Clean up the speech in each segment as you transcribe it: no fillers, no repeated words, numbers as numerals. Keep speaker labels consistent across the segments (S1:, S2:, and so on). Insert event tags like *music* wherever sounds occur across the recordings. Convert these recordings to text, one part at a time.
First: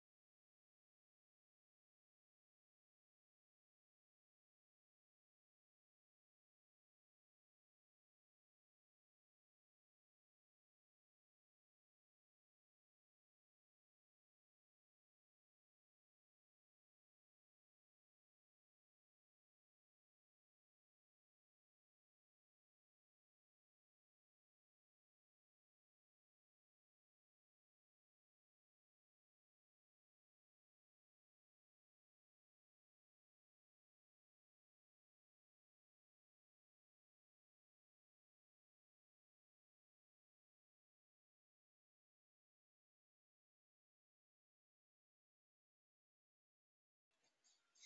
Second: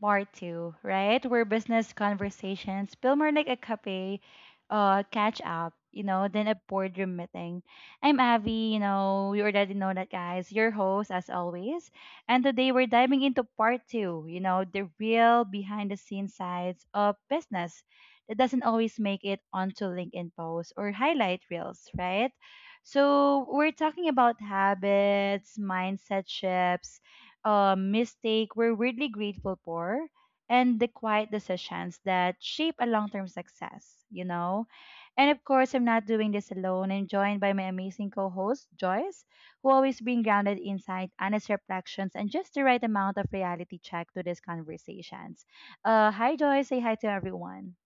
S1: Part 2, right? Where business conversations feel more like a cafe catch up, you know, than a boardroom meeting. I'm Avi, you know, you already know that, guys, your host as always. And today we're diving into Part 2, you know, the real behind the scenes sides of business that doesn't always make it onto LinkedIn posts or highlight reels, right? So we're talking about habits, mindset shifts, mistake we're weirdly grateful for, and the quiet decisions that shape a long-term success, you know? And of course, I'm not doing this alone. I'm joined by my amazing co-host, Joyce, who always bring grounded insight, honest reflections, and just the right amount of reality check to these conversations. Hi, Joyce. Say hi to everyone.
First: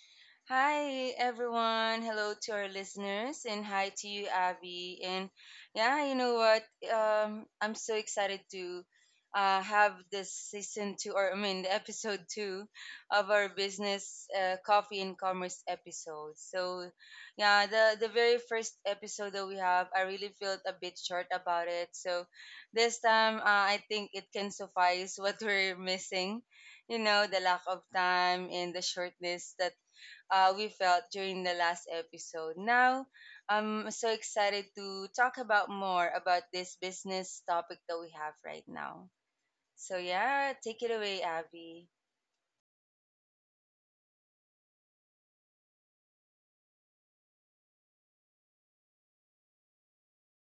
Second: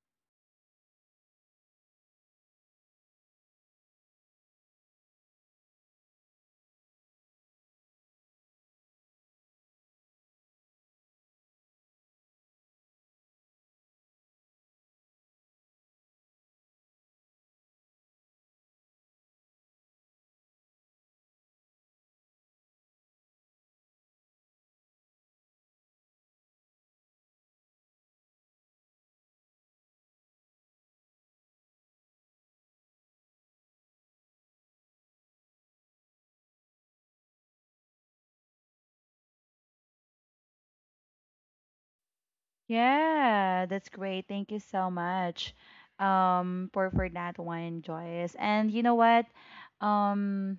S2: Hi, everyone. Hello to our listeners, and hi to you, Abby. And yeah, you know what? I'm so excited to have this season two, or I mean, the episode two of our business coffee and commerce episode. So, yeah, the very first episode that we have, I really felt a bit short about it. So, this time, I think it can suffice *laughs* what we're missing, you know, the lack of time and the shortness that we felt during the last episode. Now, I'm so excited to talk about more about this business topic that we have right now. So, yeah, take it away, Abby.
S1: Yeah, that's great. Thank you so much for that one, Joyce. And you know what? Um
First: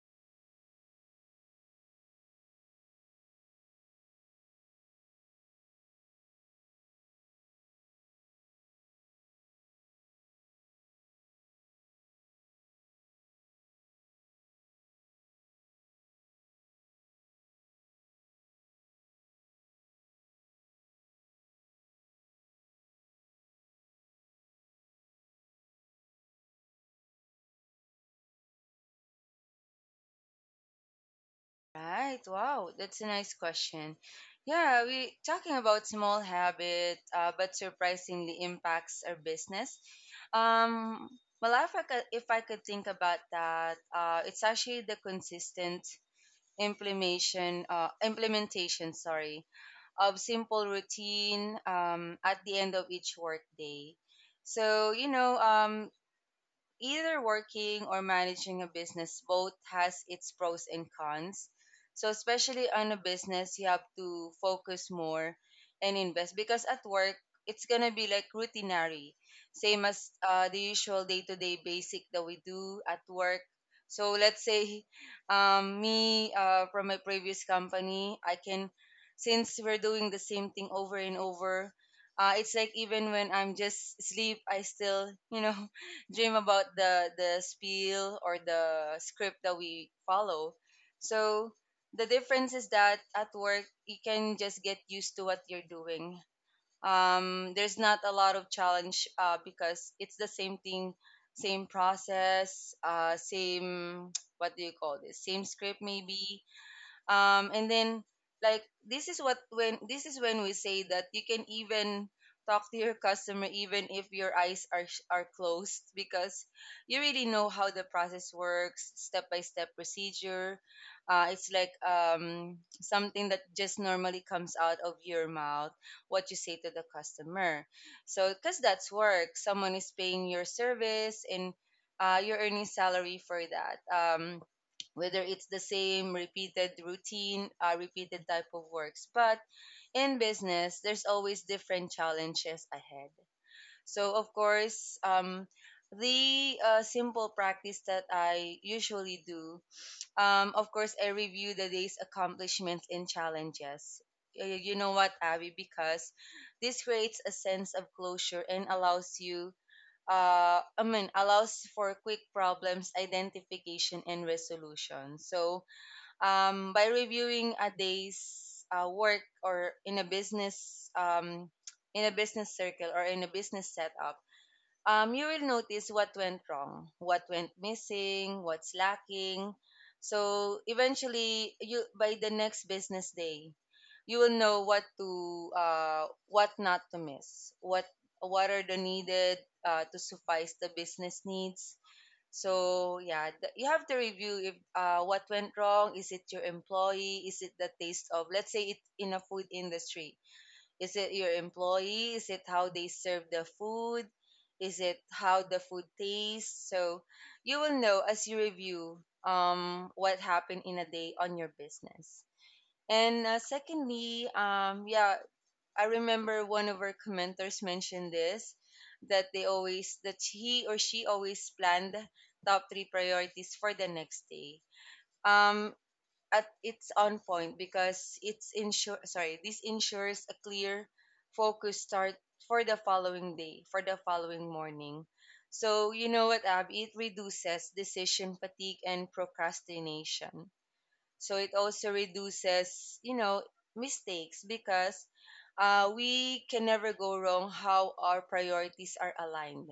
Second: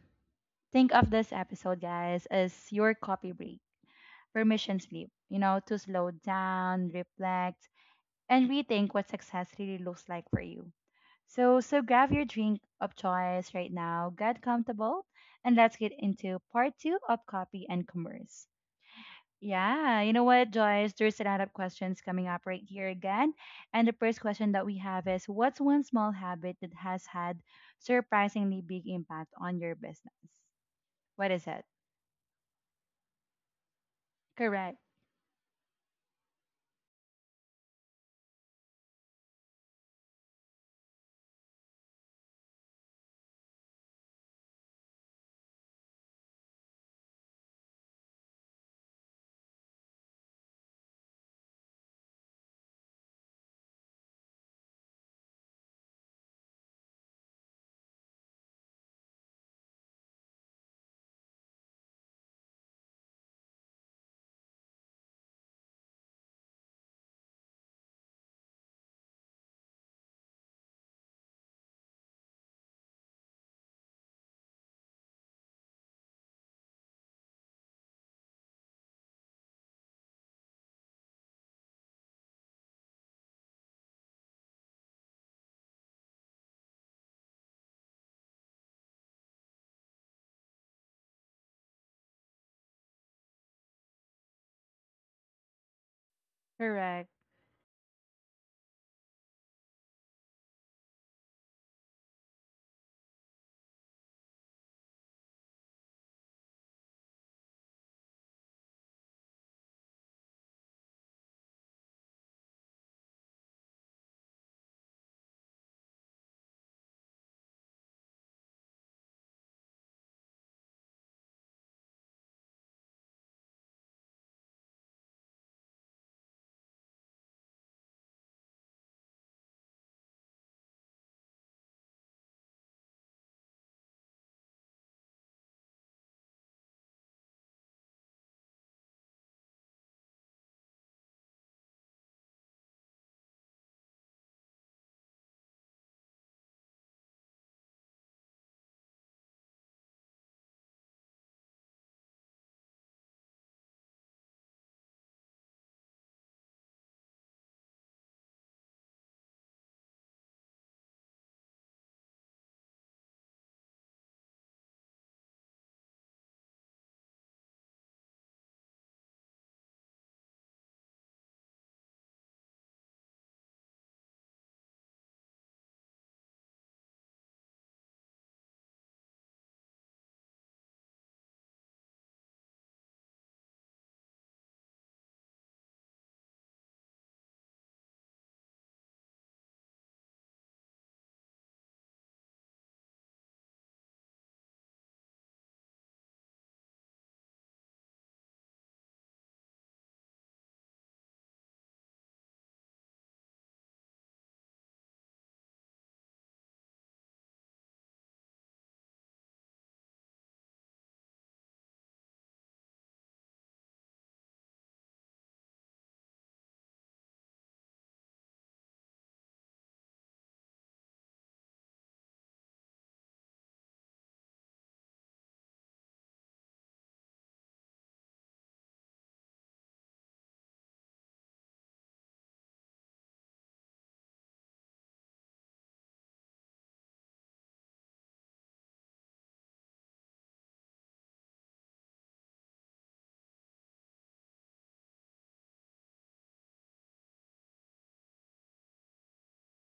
S1: think of this episode, guys, as your copy break, permission sleep, you know, to slow down, reflect, and rethink what success really looks like for you. So grab your drink of choice right now, get comfortable, and let's get into part two of copy and commerce. Yeah, you know what, Joyce? There's a lot of questions coming up right here again. And the first question that we have is, what's one small habit that has had surprisingly big impact on your business? What is it?
S2: Right. Wow, that's a nice question.
S1: Correct,
S2: Yeah, we talking about small habit, but surprisingly impacts our business. Um, well, if I could, think about that, it's actually the consistent implementation, sorry, of simple routine at the end of each workday. So, you know, either working or managing a business both has its pros and cons. So especially on a business, you have to focus more and invest because at work it's gonna be like routinary, same as the usual day-to-day basic that we do at work. So let's say me from my previous company, I can, since we're doing the same thing over and over, it's like even when I'm just asleep, I still, you know, dream about the spiel or the script that we follow. So the difference is that at work you can just get used to what you're doing.
S1: correct,
S2: There's not a lot of challenge, because it's the same thing, same process, same *tsk* what do you call this, same script maybe. And then, this is when we say that you can even talk to your customer even if your eyes are closed, because you really know how the process works, step by step procedure. It's like something that just normally comes out of your mouth, what you say to the customer. So because that's work, someone is paying your service and you're earning salary for that, whether it's the same repeated routine, repeated type of works. But in business, there's always different challenges ahead. So, of course, the simple practice that I usually do, of course, I review the day's accomplishments and challenges. You know what, Abby? Because this creates a sense of closure and allows you, allows for quick problems identification and resolution. So, by reviewing a day's work or in a business, in a business circle or in a business setup, you will notice what went wrong, what went missing, what's lacking. So eventually, you, by the next business day, you will know what to, what not to miss, what are the needed, to suffice the business needs. So yeah, you have to review if, what went wrong. Is it your employee? Is it the taste of? Let's say it's in a food industry. Is it your employee? Is it how they serve the food? Is it how the food tastes? So you will know as you review, what happened in a day on your business. And secondly, yeah, I remember one of our commenters mentioned this, that they always, that he or she always planned top three priorities for the next day. Um, at, it's on point because it's ensure sorry, this ensures a clear focus start for the following day, for the following morning. So you know what, Ab, it reduces decision fatigue and procrastination. So it also reduces, you know, mistakes because we can never go wrong how our priorities are aligned.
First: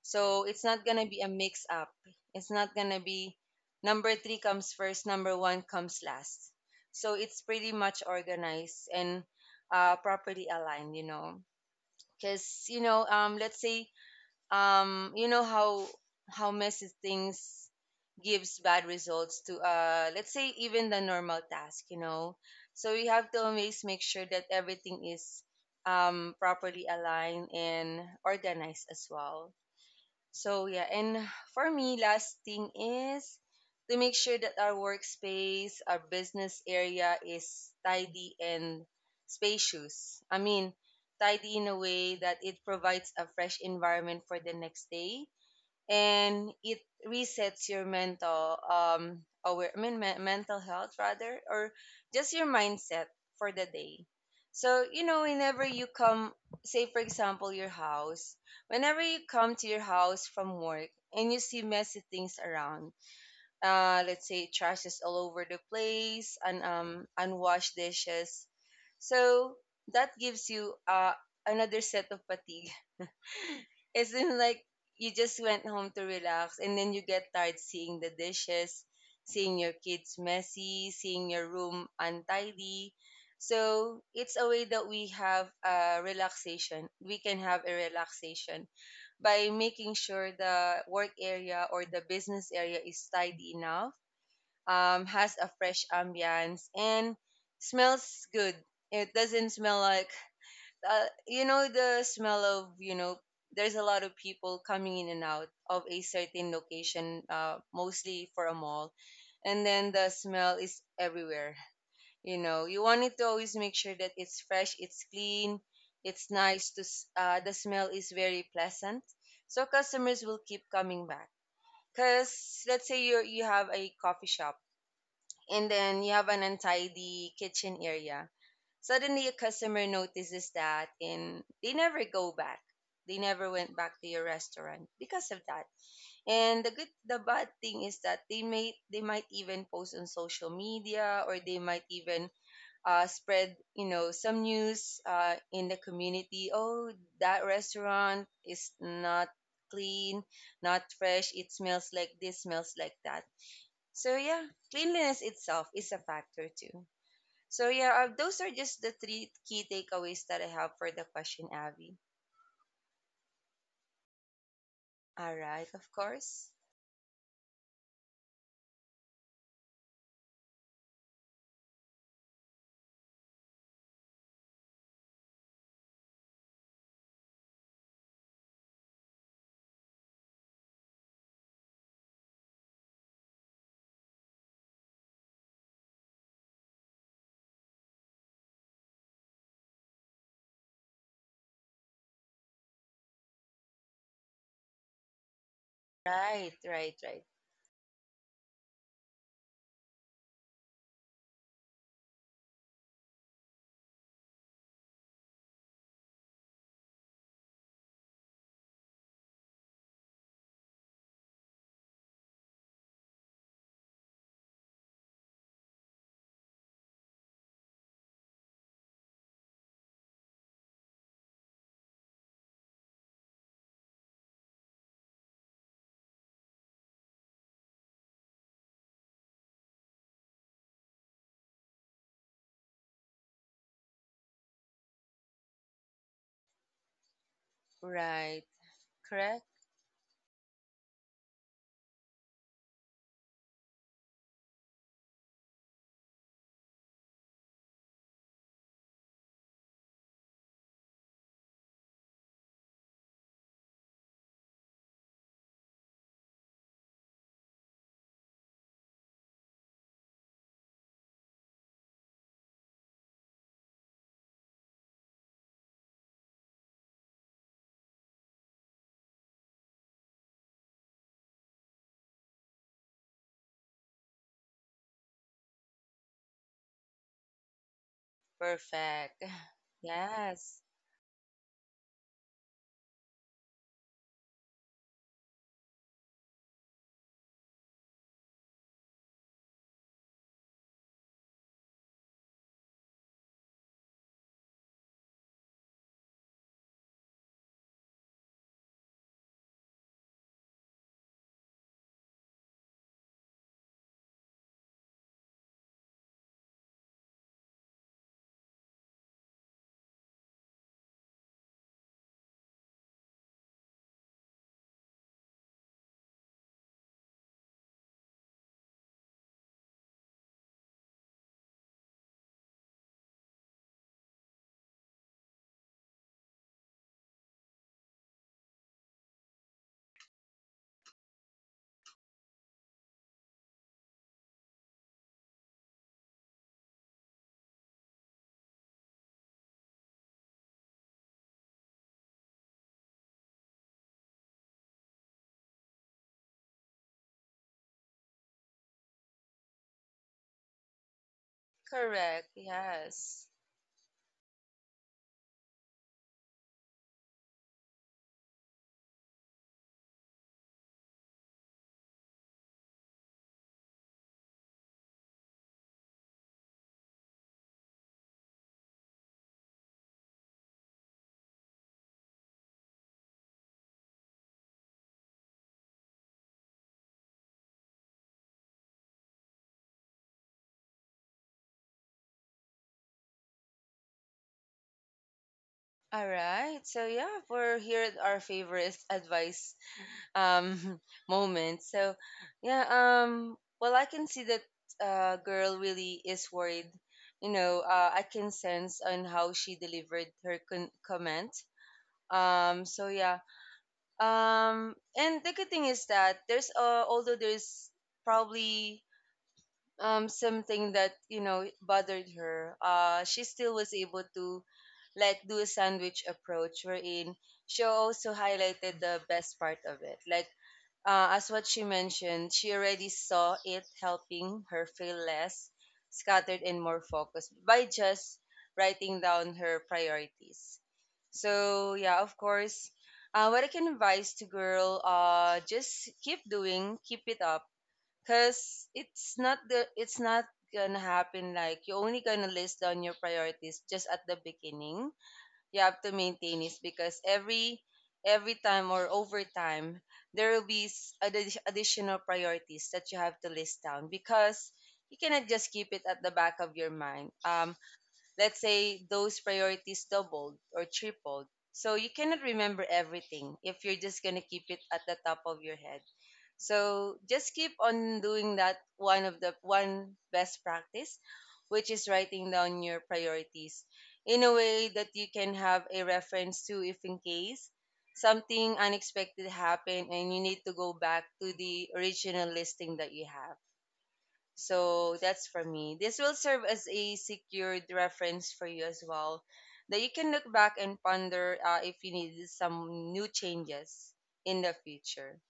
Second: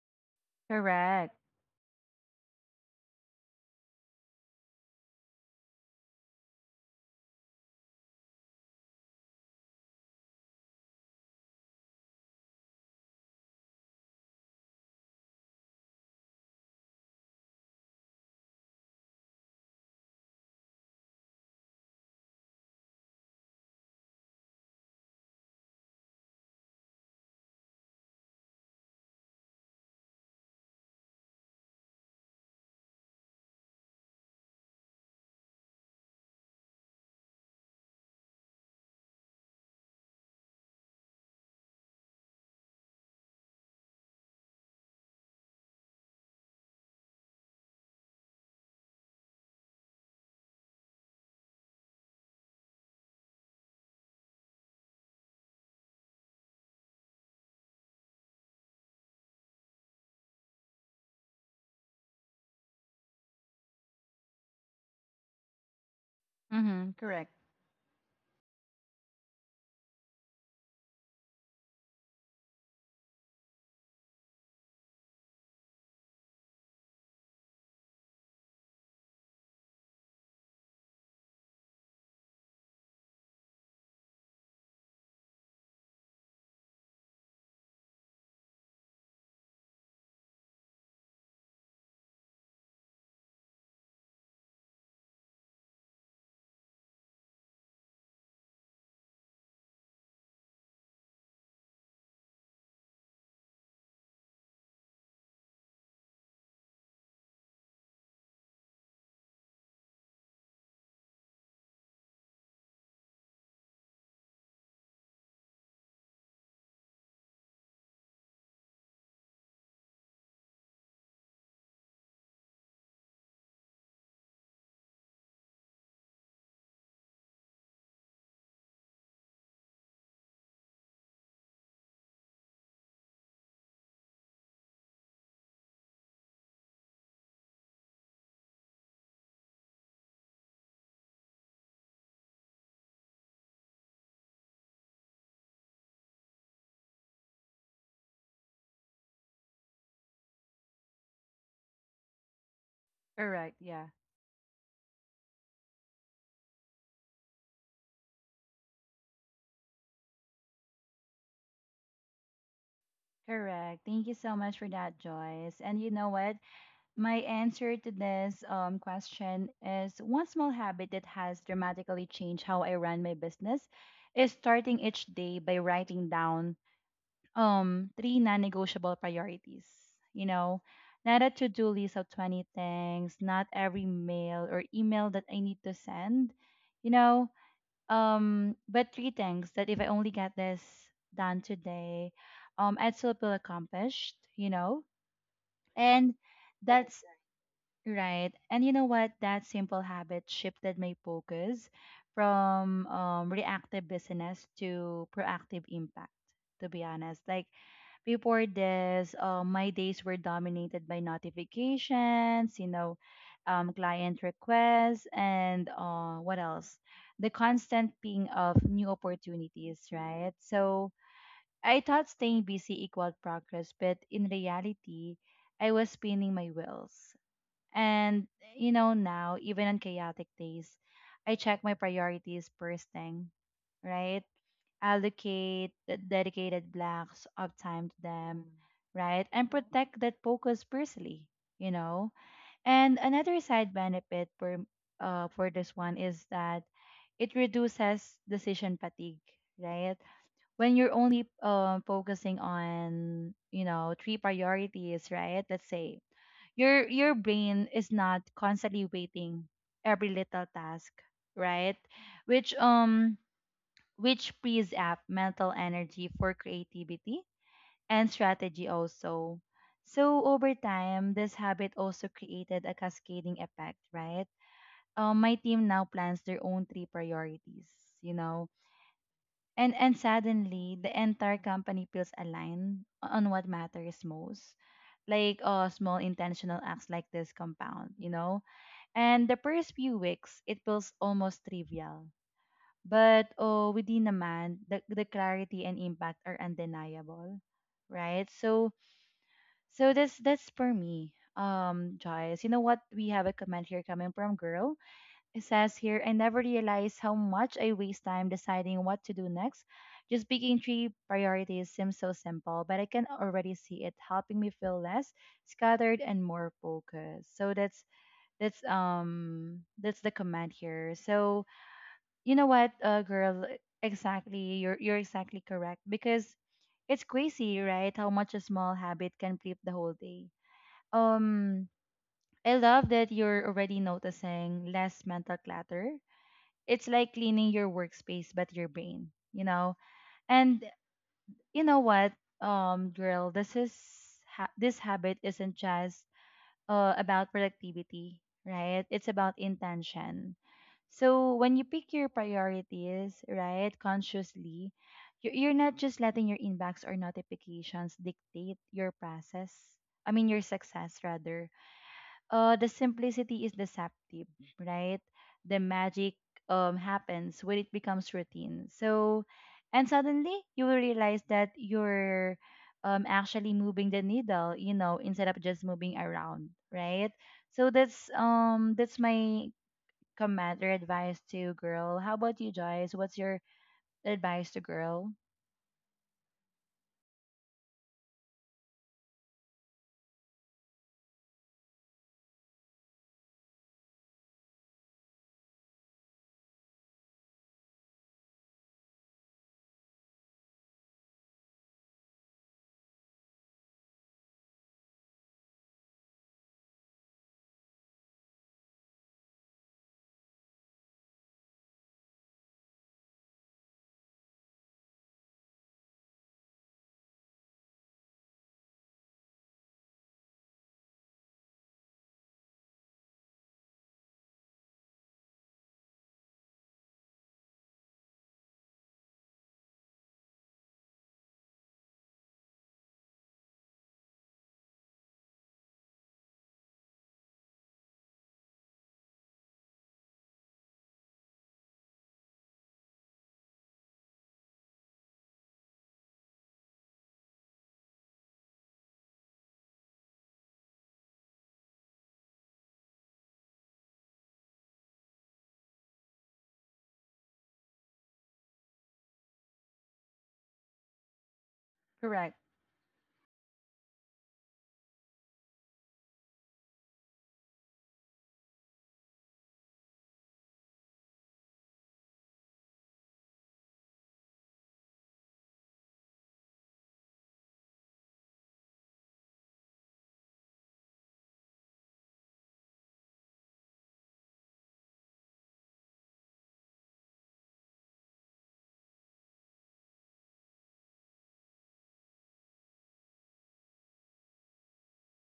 S2: So it's not gonna be a
S1: correct.
S2: mix up. It's not gonna be number three comes first, number one comes last. So it's pretty much organized and properly aligned, you know. Because you know, let's say, um, you know how messy things gives bad results to, uh, let's say even the normal task, you know. So you have to always make sure that everything is, um, properly aligned and organized as well. So yeah, and for me, last thing is to make sure that our workspace, our business area is tidy and spacious. I mean, tidy in a way that it provides a fresh environment for the next day, and it resets your mental aware I mean me- mental health, rather, or just your mindset for the day. So you know whenever you come, say for example your house, whenever you come to your house from work and you see messy things around, uh, let's say trash is all over the place and,
S1: Mm-hmm.
S2: um, unwashed dishes. So that gives you, uh, another set of fatigue. *laughs* It's in like you just went home to relax and then you get tired seeing the dishes, seeing your kids messy, seeing your room untidy. So it's a way that we have a relaxation. We can have a relaxation by making sure the work area or the business area is tidy enough, has a fresh ambience, and smells good. It doesn't smell like, you know, the smell of, you know, there's a lot of people coming in and out of a certain location, mostly for a mall, and then the smell is everywhere. You know, you wanted to always make sure that it's fresh, it's clean, it's nice to the smell is very pleasant, so customers will keep coming back. Because let's say you have a coffee shop and then you have an untidy kitchen area. Suddenly, a customer notices that, and they never go back. They never went back to your restaurant because of that. And the good, the bad thing is that they might even post on social media, or they might even, spread, you know, some news in the community. Oh, that restaurant is not clean, not fresh. It smells like this, smells like that.
S1: Correct, yeah,
S2: So yeah, cleanliness itself is a factor too. So yeah, those are just the three key takeaways that I have for the question, Abby.
S1: correct. Thank you so much for that,
S2: All
S1: Joyce.
S2: right,
S1: And
S2: of
S1: you know what?
S2: course.
S1: My answer to this question is, one small habit that has dramatically changed how I run my business is starting each day by writing down three non-negotiable priorities, you know, not a to-do list of 20 things, not every mail or email that I need to send, you know but three things that if I only get this done today, I'd still feel accomplished, you know. And
S2: Right, right,
S1: that's
S2: right,
S1: right. And you know what, that simple habit shifted my focus from reactive business to proactive impact, to be honest. Like before this, my days were dominated by notifications, you know, client requests, and what else? The constant ping of new opportunities, right? So I thought staying busy equaled progress, but in reality, I was spinning my wheels. And, you know, now, even on chaotic days, I check my priorities first thing, right? Allocate the dedicated blocks of time to
S2: right.
S1: them, right?
S2: Correct.
S1: And protect that focus personally, you know. And another side benefit for this one is that it reduces decision fatigue, right? When you're only focusing on, you know, three priorities, right? Let's say your brain is not constantly waiting every little task, right? Which um which frees up mental energy for creativity and strategy also. So over time, this habit also created a cascading effect, right? My team now plans their own three priorities, you know,
S2: Perfect. *laughs*
S1: and
S2: *sighs* Yes.
S1: suddenly the entire company feels aligned on what matters most. Like small intentional acts like this compound, you know, and the first few weeks it feels almost trivial, but oh, within a man, the, clarity and impact are undeniable, right? So that's for me, Joyce. You know what? We have a comment here coming from girl. It says here, I never realized how much I waste time deciding what to do next. Just picking three priorities seems so simple, but I can already see it helping me feel less scattered and more focused. So that's that's the comment here. So you know what, girl? Exactly. You're exactly correct, because it's crazy, right? How much a small habit can flip the whole day. Um, I love that you're already noticing less mental clutter. It's like cleaning your workspace but your brain, you know. And you know what, girl? This habit isn't just about productivity, right? It's about intention. So when you pick your
S2: Correct.
S1: priorities,
S2: Yes.
S1: right, consciously, you're not just letting your inbox or notifications dictate your process. I mean, your success rather. The simplicity is deceptive, right? The magic happens when it becomes routine. So, and suddenly you will realize that you're actually moving the needle, you know, instead of just moving around, right? So that's my comment or advice to girl. How about you, Joyce? What's your advice to girl?
S2: All right. So yeah, we're here at our favorite advice, um, *laughs* moment. So yeah, um, well, I can see that, uh, girl really is worried. You know, I can sense on how she delivered her comment. So yeah. And the good thing is that there's although there's probably, um, something that, you know, bothered her. She still was able to like do a sandwich approach wherein she also highlighted the best part of it. Like, as what she mentioned, she already saw it helping her feel less scattered and more focused by just writing down her priorities. So yeah, of course. What I can advise to girl, just keep doing, keep it up, cause it's not gonna happen. Like you only gonna list down your priorities just at the beginning. You have to maintain it because every time or over time there will be additional priorities that you have to list down because you cannot just keep it at the back of your mind. Let's say those priorities doubled or tripled. So you cannot
S1: Correct.
S2: remember everything if you're just going to keep it at the top of your head. So just keep on doing that, one of the one best practice, which is writing down your priorities in a way that you can have a reference to if in case something unexpected happened and you need to go back to the original listing that you have. So that's for me. This will serve as a secured reference for you as well, that you can look back and ponder, if you need some new changes in the future.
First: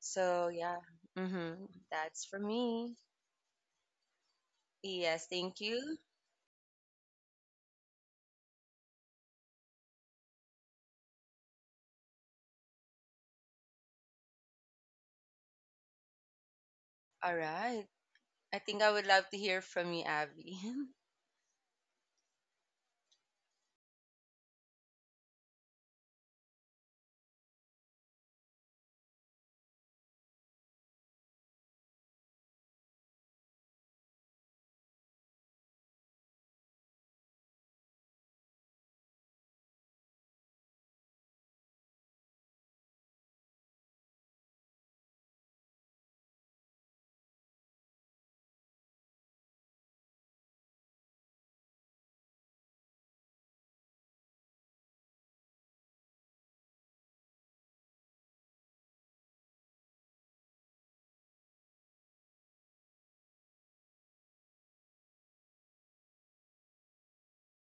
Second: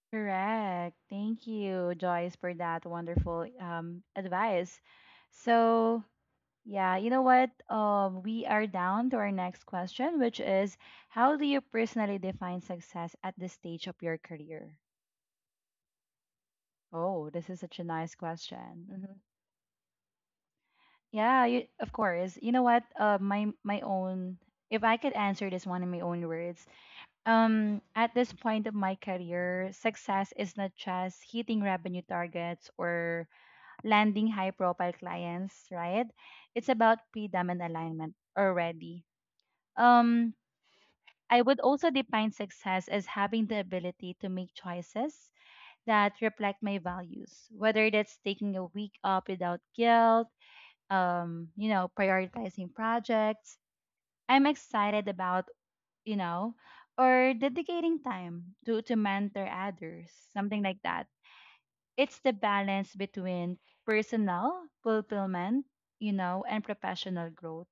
S2: So, yeah,
S1: Correct. Thank
S2: hmm,
S1: you,
S2: that's
S1: Joyce,
S2: for
S1: for that
S2: me.
S1: wonderful advice.
S2: Yes, thank you.
S1: So yeah, you know what? We are down to our next question, which is, how do you personally define success at this stage of your career? Oh,
S2: All
S1: this is such a
S2: right.
S1: nice
S2: I think
S1: question.
S2: I would
S1: Hmm.
S2: love to hear from you, Abby. *laughs*
S1: Yeah, you, of course. You know what? My own. If I could answer this one in my own words, at this point of my career, success is not just hitting revenue targets or landing high-profile clients, right? It's about freedom and alignment already. Um, I would also define success as having the ability to make choices that reflect my values, whether that's taking a week off without guilt, you know, prioritizing projects I'm excited about, you know, or dedicating time to, mentor others, something like that. It's the balance between personal fulfillment, you know, and professional growth.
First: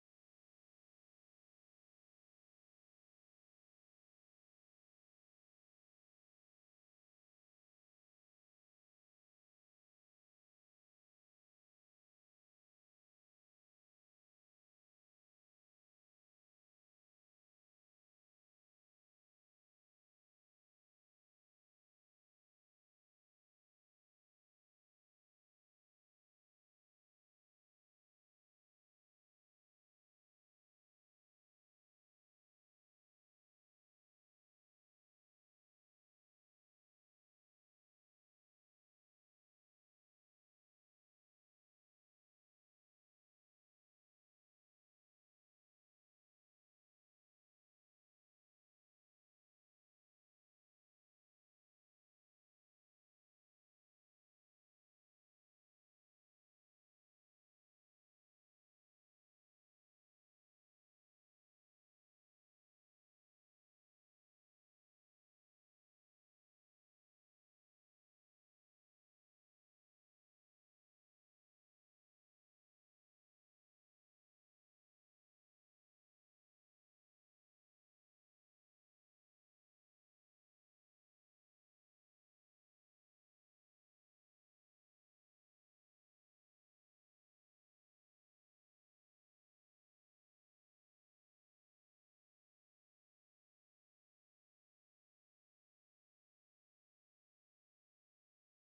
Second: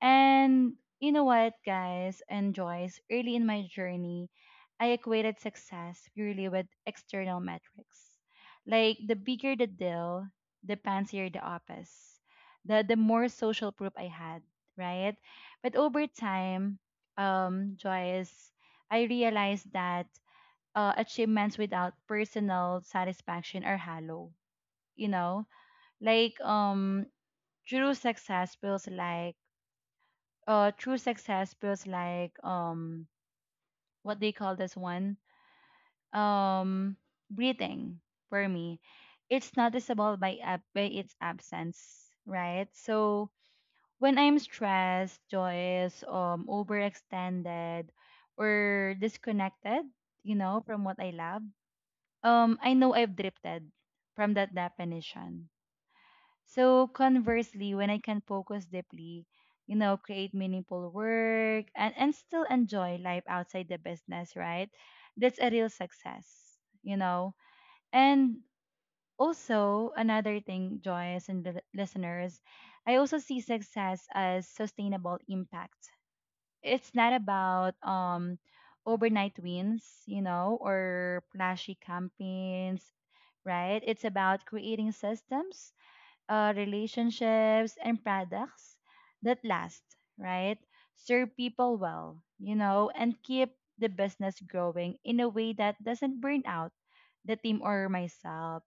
S1: And you know what, guys and Joyce, early in my journey, I equated success purely with external metrics. Like the bigger the deal, the fancier the office, the more social proof I had, right? But over time, Joyce, I realized that achievements without personal satisfaction are hollow. You know, like true success feels like uh true success feels like um what they call this one, um breathing. For me, it's noticeable by by its absence, right? So when I'm stressed, Joyous, overextended or disconnected, you know, from what I love, I know I've drifted from that definition. So conversely, when I can focus deeply, you know, create meaningful work and, still enjoy life outside the business, right? That's a real success, you know. And also another thing, Joyce and the listeners, I also see success as sustainable impact. It's not about overnight wins, you know, or flashy campaigns, right? It's about creating systems, relationships and products that last, right? Serve people well, you know, and keep the business growing in a way that doesn't burn out the team or myself.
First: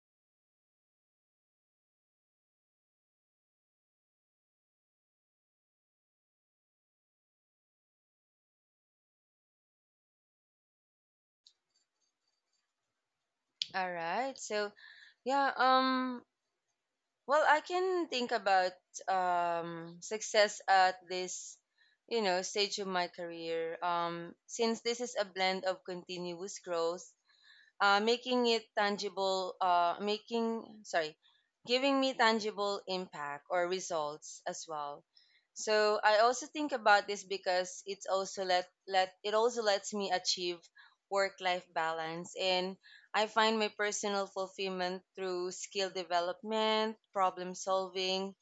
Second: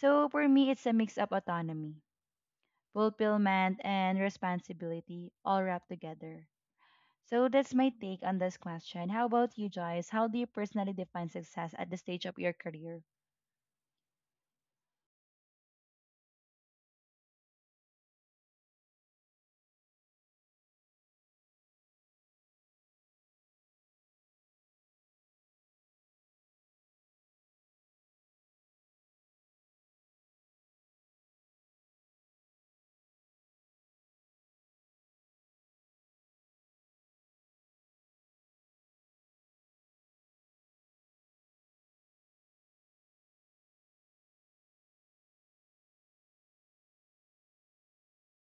S1: So for me, it's a mix of autonomy, fulfillment, and responsibility all wrapped together. So that's my take on this question. How about you, Joyce? How do you personally define success at the stage of your career?
S2: All right. So, yeah, well, I can think about, success at this, you know, stage of my career. Since this is a blend of continuous growth, uh, making, sorry, giving me tangible impact or results as well. So I also think about this because it's also let it also lets me achieve work-life balance, and I find my personal fulfillment through skill development, problem solving,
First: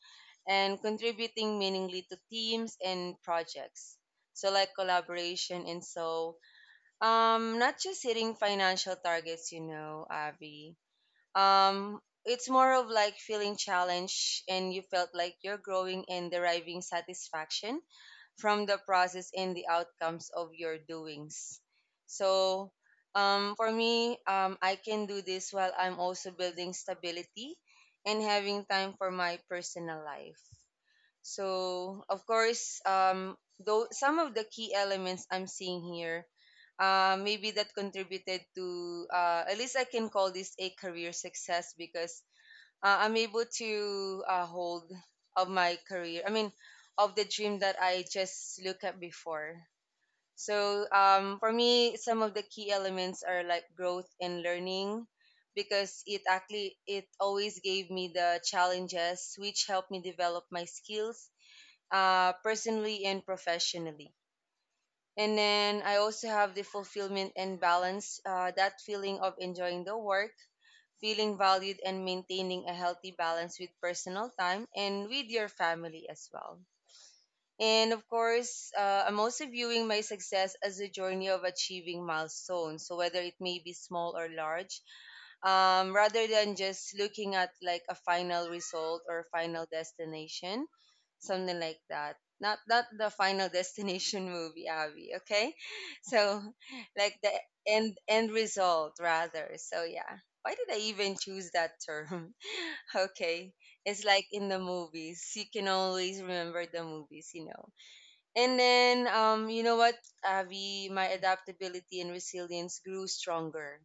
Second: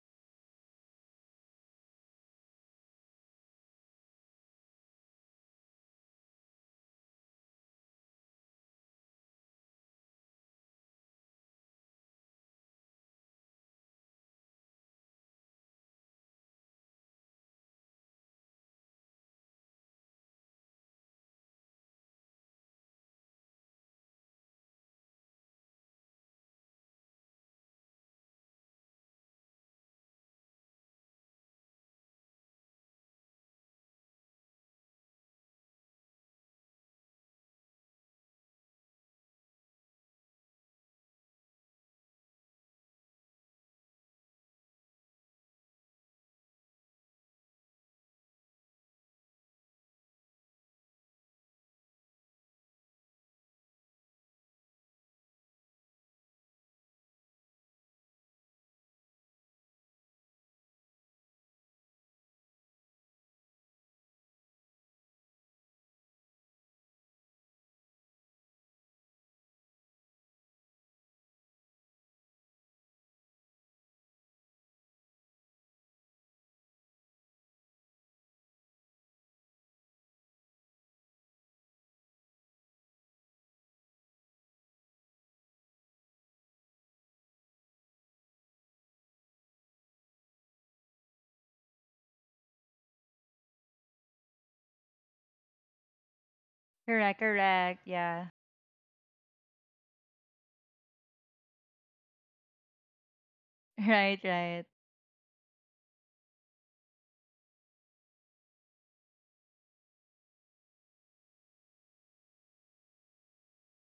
S2: and contributing meaningfully to teams and projects. So like collaboration and so, not just hitting financial targets, you know, Avi. It's more of like feeling challenged and you felt like you're growing and deriving satisfaction from the process and the outcomes of your doings. So, for me, I can do this while I'm also building stability and having time for my personal life. So, of course, though some of the key elements I'm seeing here, maybe that contributed to at least I can call this a career success because I'm able to hold of my career. I mean, of the dream that I just looked at before. So, for me, some of the key elements are like growth and learning because it always gave me the challenges which helped me develop my skills personally and professionally. And then I also have the fulfillment and balance, that feeling of enjoying the work, feeling valued, and maintaining a healthy balance with personal time and with your family as well. And of course, I'm also viewing my success as a journey of achieving milestones. So, whether it may be small or large, rather than just looking at like a final result or final destination, something like that. Not the final *laughs* destination movie, Abby. Okay, so like
S1: Correct,
S2: the
S1: correct.
S2: end
S1: Yeah.
S2: end result rather. So yeah, why did I even choose that term? *laughs* Okay,
S1: *laughs*
S2: it's
S1: Right,
S2: like in the
S1: right.
S2: movies, you can always remember the movies, you know. And then you know what, Abby, my adaptability and resilience grew stronger.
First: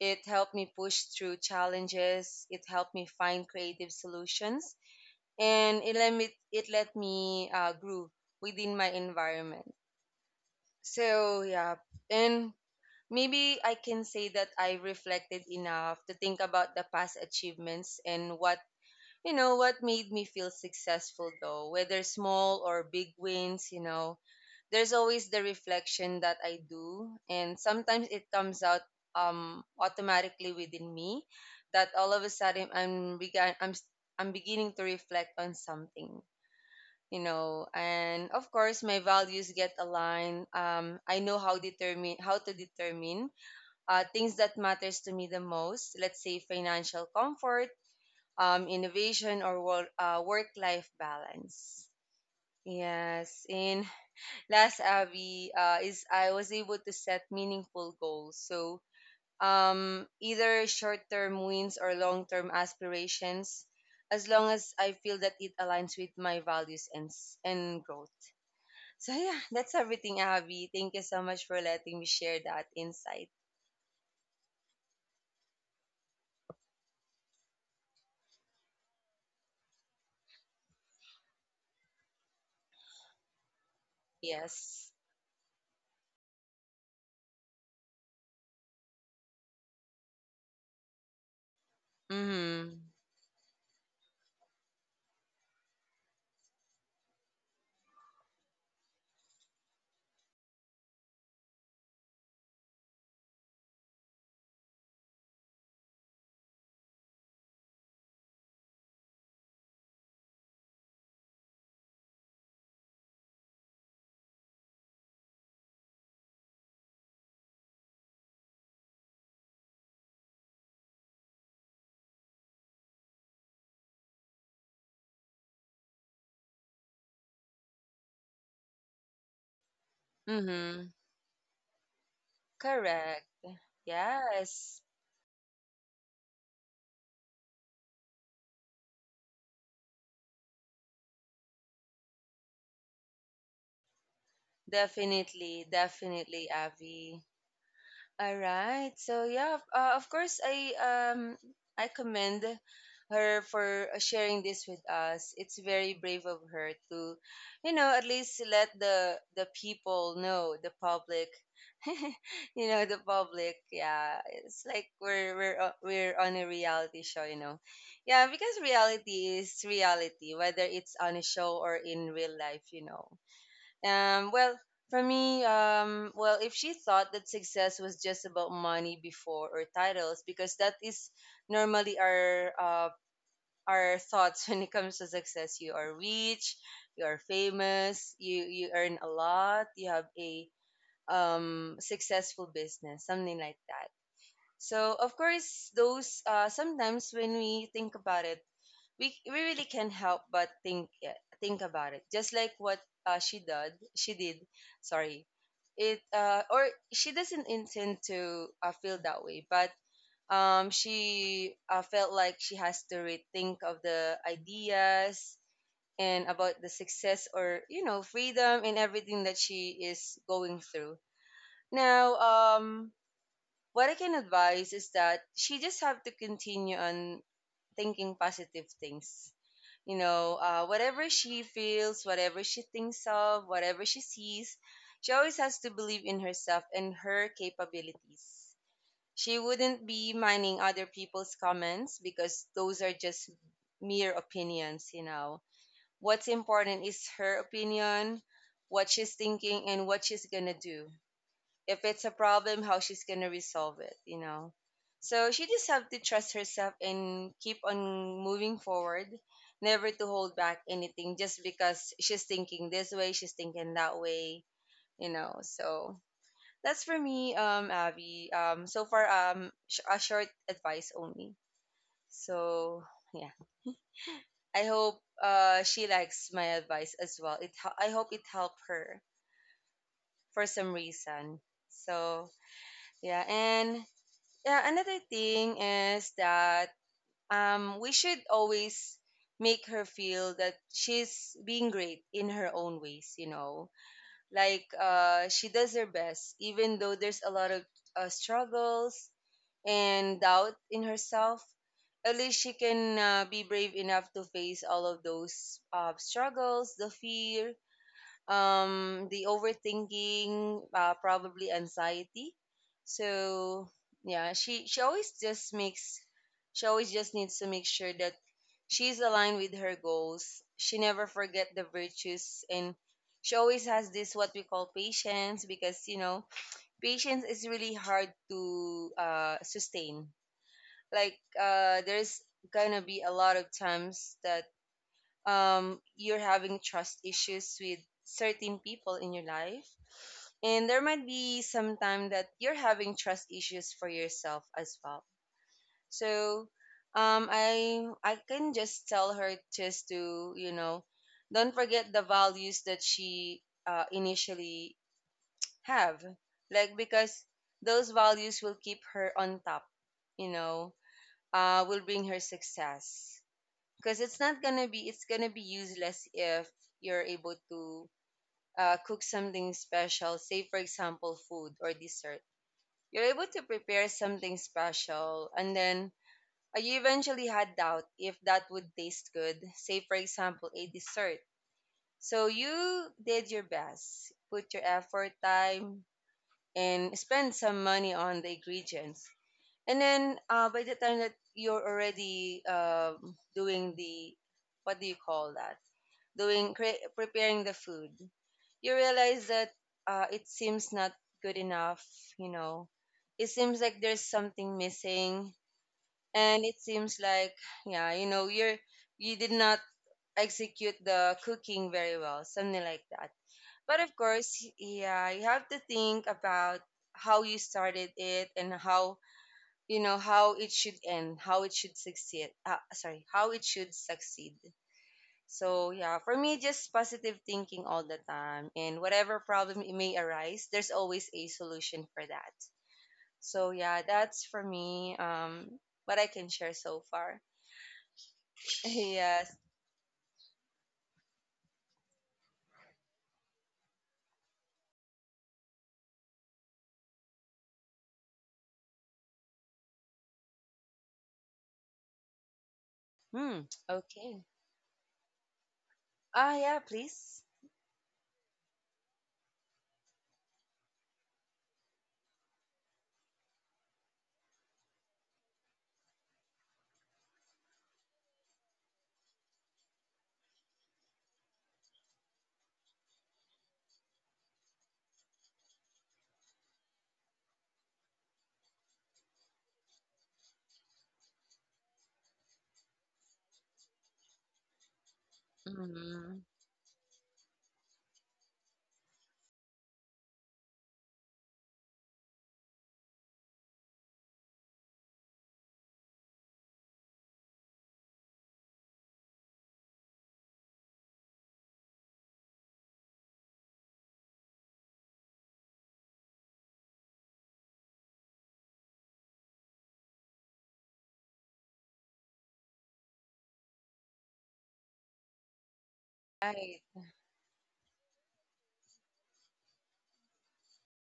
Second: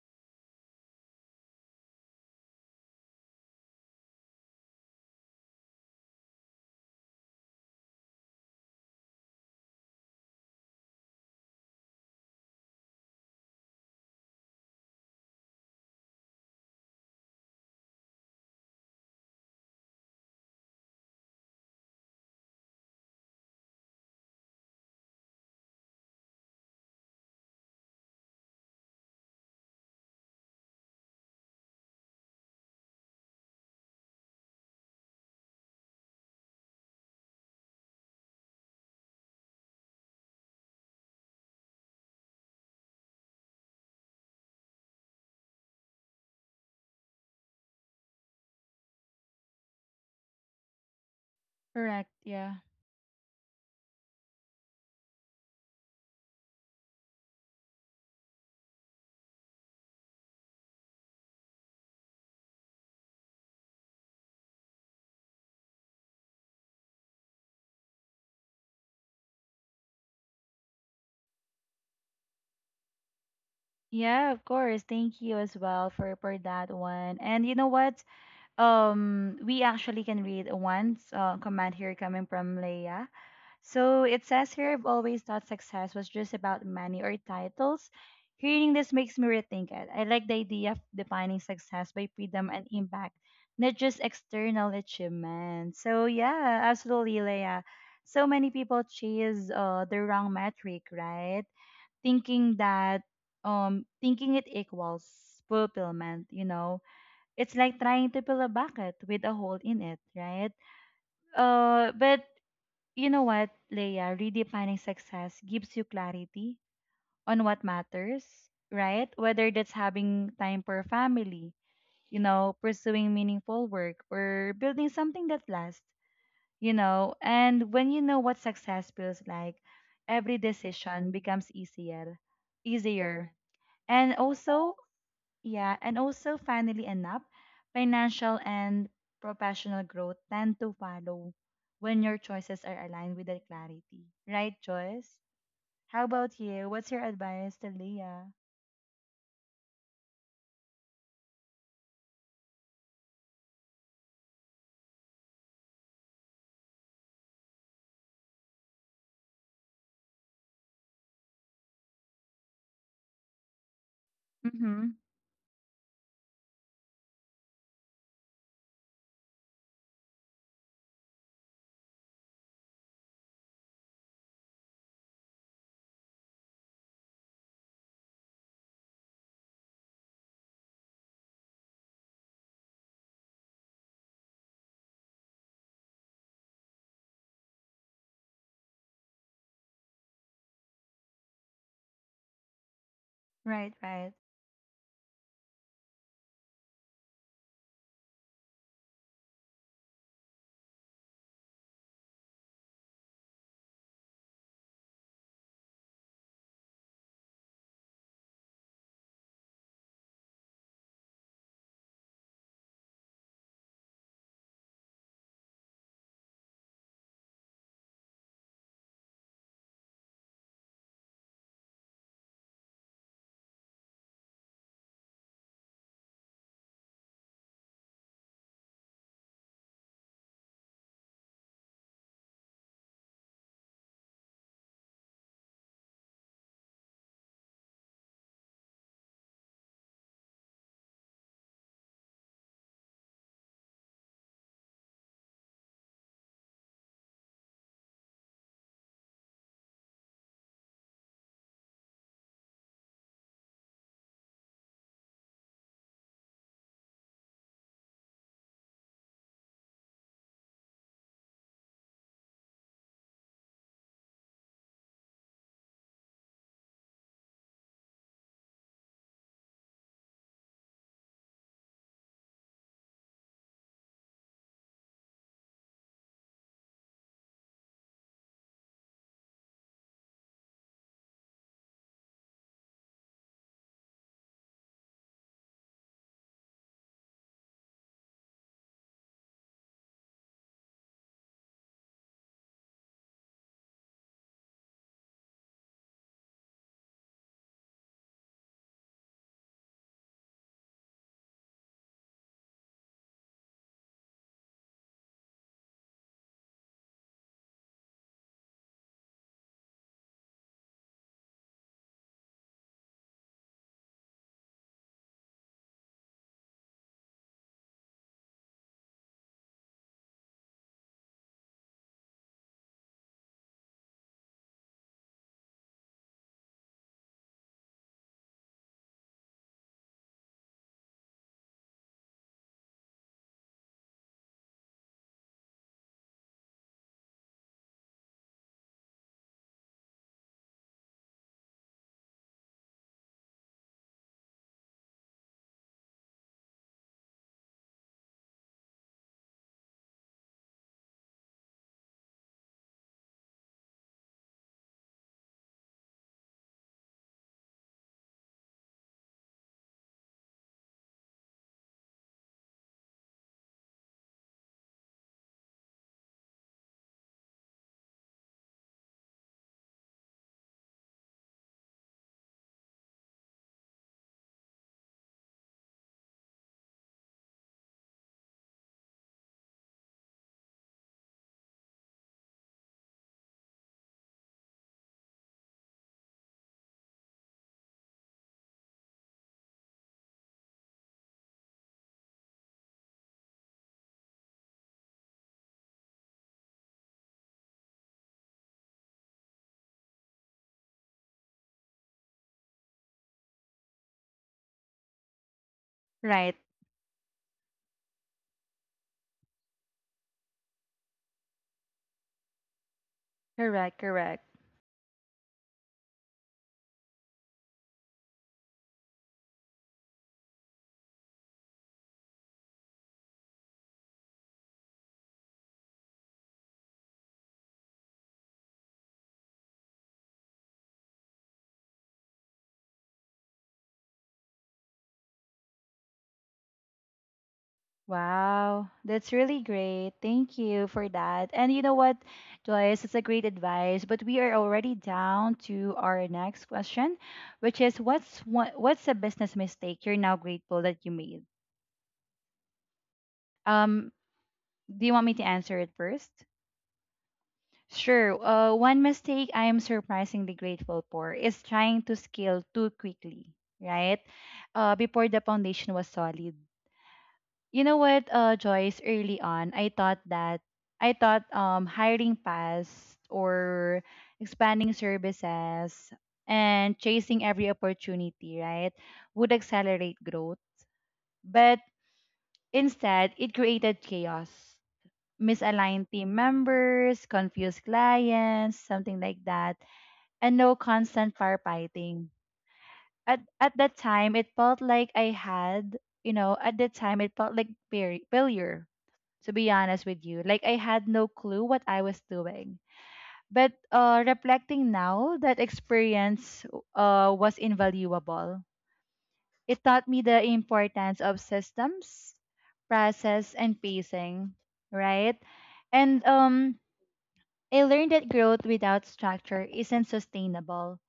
S2: It helped me push through challenges. It helped me find creative solutions, and it let me grow within my environment. So yeah, and maybe I can say that I reflected enough to think about the past achievements and what you know what made me feel successful, though whether small or big wins, you know, there's always the reflection that I do, and sometimes it comes out automatically within me, that all of a sudden I'm began I'm s- I'm beginning to reflect on something, you know. And of course my values get aligned. I know how to determine things that matters to me the most. Let's say financial comfort, innovation or work, work-life balance.
S1: Correct. Yeah.
S2: Yes, and last, Abby, is I was able to set meaningful goals. So either short-term wins or long-term aspirations, as long as I feel that it aligns with my values and and growth. So yeah, that's everything, Abby. Thank you so much for letting me share that insight.
S1: Yeah, of course. Thank you as well for that one. And you know what? We actually can read one comment here coming from Leia. So it says here, I've
S2: Yes.
S1: always thought success was just about money or titles. Hearing this makes me rethink it. I like the idea of defining success by freedom and
S2: Mm-hmm.
S1: impact, not just external achievement. So yeah, absolutely, Leia. So many people chase the wrong metric, right? Thinking that thinking it equals fulfillment, you know. It's like trying to fill a bucket with a hole in it, right? But you know what, Leia, redefining success gives you clarity on what matters, right? Whether that's having time for family, you know, pursuing meaningful work or building something that lasts, you know. And when you know what success feels like, every
S2: Mm-hmm.
S1: decision becomes easier,
S2: Correct.
S1: easier and also,
S2: Yes.
S1: yeah, and also finally enough, financial and professional growth tend to follow when your choices are aligned with that clarity. Right, Joyce?
S2: Definitely,
S1: How about
S2: definitely,
S1: you? What's your
S2: Avi.
S1: advice to Leah?
S2: All right. So yeah, of course, um I commend her for sharing this with us. It's very brave of her to, you know, at least let the people know, the public, *laughs* you know, the public. Yeah, it's like
S1: Mm-hmm.
S2: we're on a reality show, you know. Yeah, because reality is reality, whether it's on a show or in real life, you know. Well, for me, well, if she thought that success was just about money before or titles, because that is normally our thoughts *laughs* when it comes to success. You are rich, you are famous, you earn a lot, you have a successful business, something like
S1: Right,
S2: that.
S1: right.
S2: So of course, those sometimes when we think about it, we really can't help but think about it. Just like what she did. Sorry, it or she doesn't intend to feel that way, but she felt like she has to rethink of the ideas and about the success or, you know, freedom and everything that she is going through. Now, what I can advise is that she just have to continue on thinking positive things. You know, whatever she feels, whatever she thinks of, whatever she sees, she always has to believe in herself and her capabilities. She wouldn't be minding other people's comments because those are just mere opinions, you know. What's important is her opinion, what she's thinking, and what she's gonna do if it's a problem, how she's gonna resolve it, you know. So she just have to trust herself and keep on moving forward, never to hold back anything just because she's thinking this way, she's thinking that way, you know. So that's for me, Abby. So far, a short advice only. So yeah, I hope she likes my advice as well. I hope it helped her for some reason. So yeah, and yeah, another thing is that we should always make her feel that she's being great in her own ways, you know. Like she does her best, even though there's a lot of struggles and doubt in herself. At least she can be brave enough to face all of those struggles, the fear, the overthinking, probably anxiety. So yeah, she always just needs to make sure that she's aligned with her goals, she never forget the virtues, and she always has this what we call patience. Because, you know, patience is really hard to sustain. Like, there's gonna be a lot of times that you're having trust issues with certain people in your life. And there might be some time that you're having trust issues for yourself as well. So I can just tell her just to, you know, don't forget the values that she initially have, like, because those values will keep her on top, you know, will bring her success. Because it's gonna be useless if you're able to cook something special, say for example food or dessert. You're able to prepare something special, and then you eventually had doubt if that would taste good, say for example a dessert. So you did your best, put your effort, time, and spend some money on the ingredients. And then by the time that you're already doing the, what do you call that, preparing the food, you realize that it seems not good enough, you know. It seems like there's something missing,
S1: Right.
S2: and it seems like, yeah, you know, you're, you did not execute the cooking very well, something like that.
S1: Correct,
S2: But of
S1: correct.
S2: course, yeah, you have to think about how you started it and how, you know, how it should end, how it should succeed, sorry how it should succeed. So yeah, for me, just positive thinking all the time, and whatever problem it may arise, there's always a solution for that. So yeah, that's for me. What I can share so far. *laughs*
S1: Wow, that's
S2: Yes.
S1: really great. Thank you for that. And you know what, Joyce, it's a great advice, but we are already down to our next question, which is, what's a business mistake you're now grateful that you made?
S2: Hmm.
S1: Um,
S2: Okay.
S1: do you want me to answer it first?
S2: Ah, yeah. Please.
S1: Sure. One mistake I am surprisingly grateful for is trying to scale too quickly, right? Before the foundation was solid. You know what, Joyce, early on, I thought hiring fast or expanding services and chasing every opportunity, right, would accelerate growth. But instead, it created chaos, misaligned team
S2: Mm-hmm.
S1: members, confused clients, something like that, and no constant firefighting. At that time, it felt like I had, you know, at that time it felt like failure, to be honest with you. Like I had no clue what I was doing. But reflecting now, that experience was invaluable. It taught me the importance of systems, process, and pacing, right? And
S2: Right.
S1: I learned that growth without structure isn't sustainable.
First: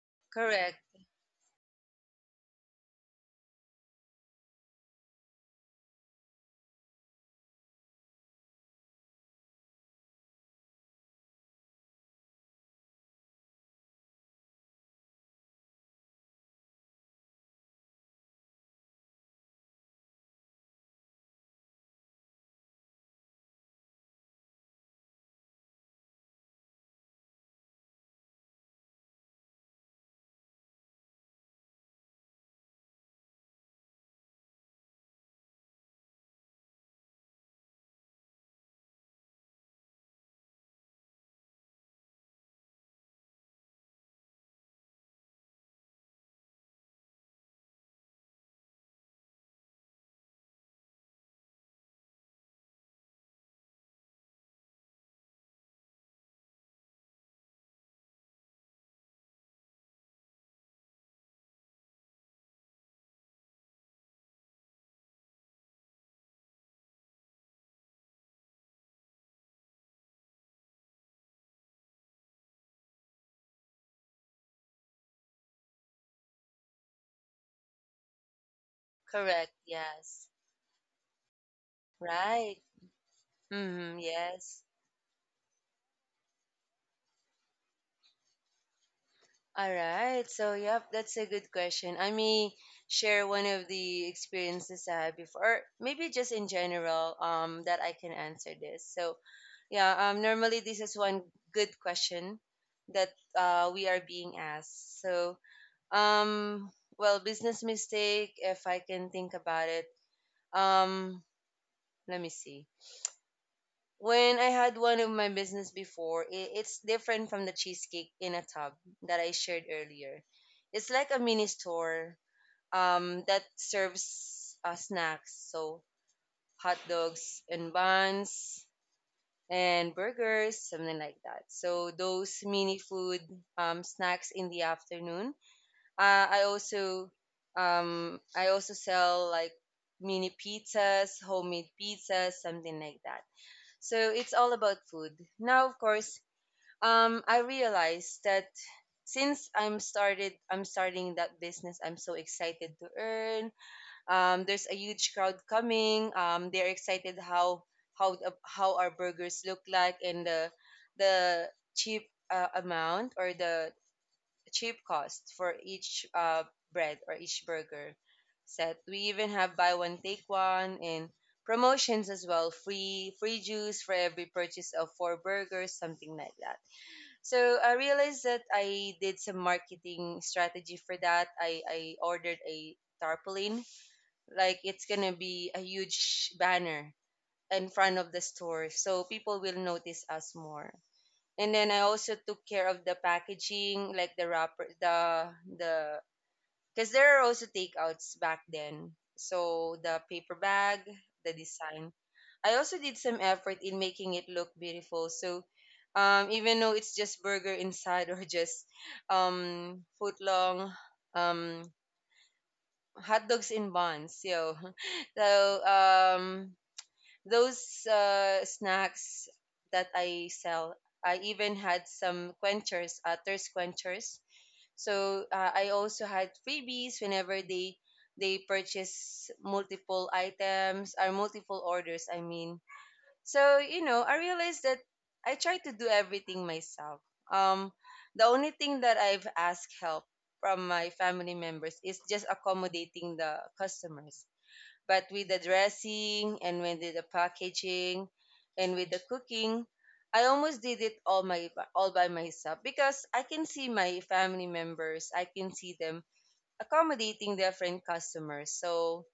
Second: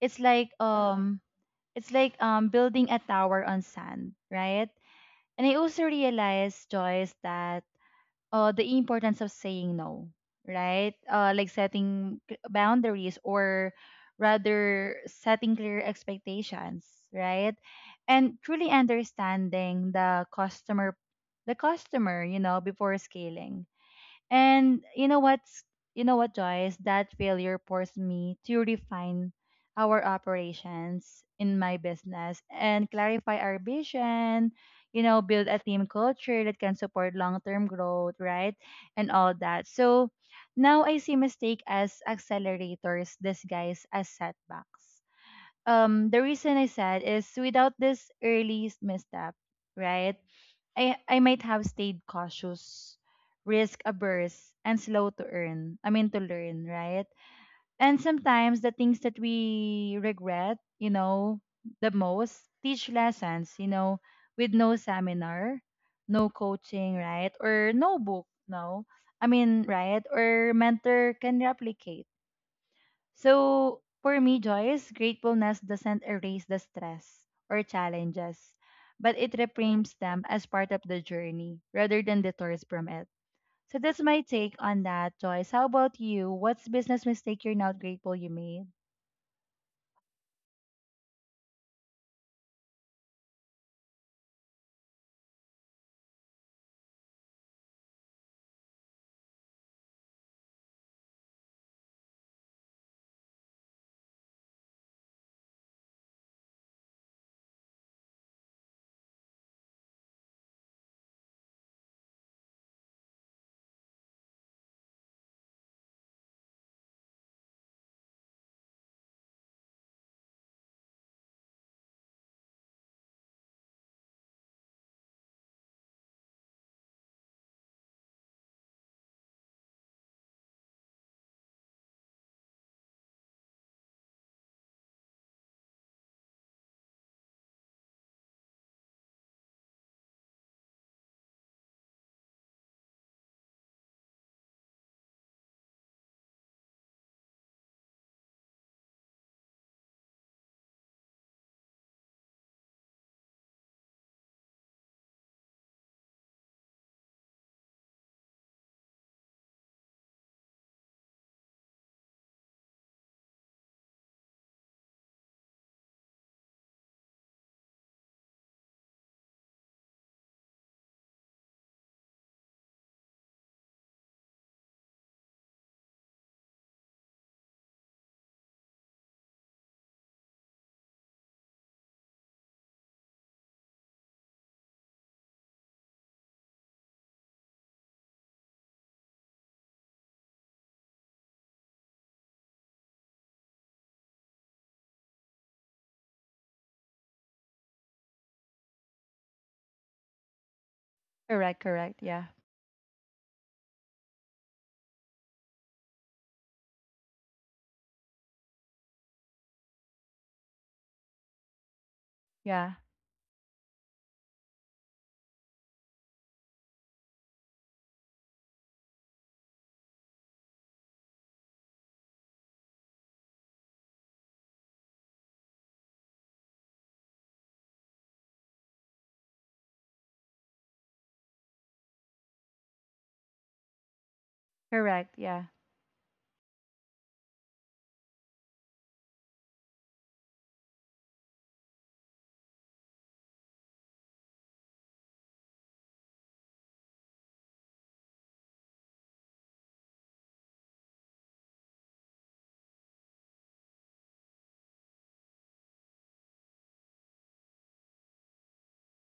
S1: It's like
S2: Correct.
S1: building a tower on sand, right? And I also realized, Joyce, that the importance of saying no, right? Like setting boundaries, or rather setting clear expectations, right? And truly understanding the customer, before scaling. And you know what's You know what, Joyce? That failure forced me to refine our operations in my business and clarify our vision, you know, build a team culture that can support long-term growth, right? And all that. So now I see mistake as accelerators disguised as setbacks. The reason I said is without this early misstep, right? I might have stayed cautious, risk averse, and slow to earn. I mean to learn, right? And sometimes the things that we regret, you know, the most teach lessons, you know, with no seminar, no coaching, right? Or no book, no. I mean, right? Or mentor can replicate. So for me, Joyce, gratefulness doesn't erase the stress or challenges, but it
S2: Correct.
S1: reframes them
S2: Yes.
S1: as part of the journey rather than
S2: Right.
S1: detours from it. So that's
S2: Mm-hmm.
S1: my take
S2: Yes.
S1: on that, Joyce. How about you? What's business mistake you're not grateful you made?
S2: All right. So, yep, that's a good question. I may share one of the experiences I had before, or maybe just in general, that I can answer this. So, yeah, normally this is one good question that we are being asked. So, um, well, business mistake, if I can think about it. Um, Let me see. When I had one of my business before, it's different from the cheesecake in a tub that I shared earlier. It's like a mini store that serves snacks, so hot dogs and buns and burgers, something like that. So those mini food snacks in the afternoon. Uh, I also I also sell like mini pizzas, homemade pizzas, something like that. So it's all about food. Now, of course, I realized that I'm starting that business. I'm so excited to earn. There's a huge crowd coming. They're excited how how our burgers look like, and the cheap amount, or the cheap cost for each bread or each burger set. We even have buy one take one, and promotions as well, free juice for every purchase of four burgers, something like that. So I realized that I did some marketing strategy for that. I ordered a tarpaulin, like it's gonna be a huge banner in front of the store, so people will notice us more. And then I also took care of the packaging, like the wrapper, the because there are also takeouts back then. So the paper bag, the
S1: Correct,
S2: design.
S1: correct, yeah.
S2: I also did some effort in making it look beautiful. So even though it's just burger inside, or *laughs* just foot long um,
S1: Yeah.
S2: hot dogs in buns, yo. *laughs* So um, those snacks that I sell, I even had some quenchers, thirst quenchers. So I also had freebies whenever they purchase multiple items or multiple orders. I mean, so you know, I realized that
S1: Correct,
S2: I
S1: yeah.
S2: try to do everything myself. Um, the only thing that I've asked help from my family members is just accommodating the customers. But with the dressing and with the packaging and with the cooking, I almost did it all my all by myself because I can see my family members, I can see them accommodating different customers. So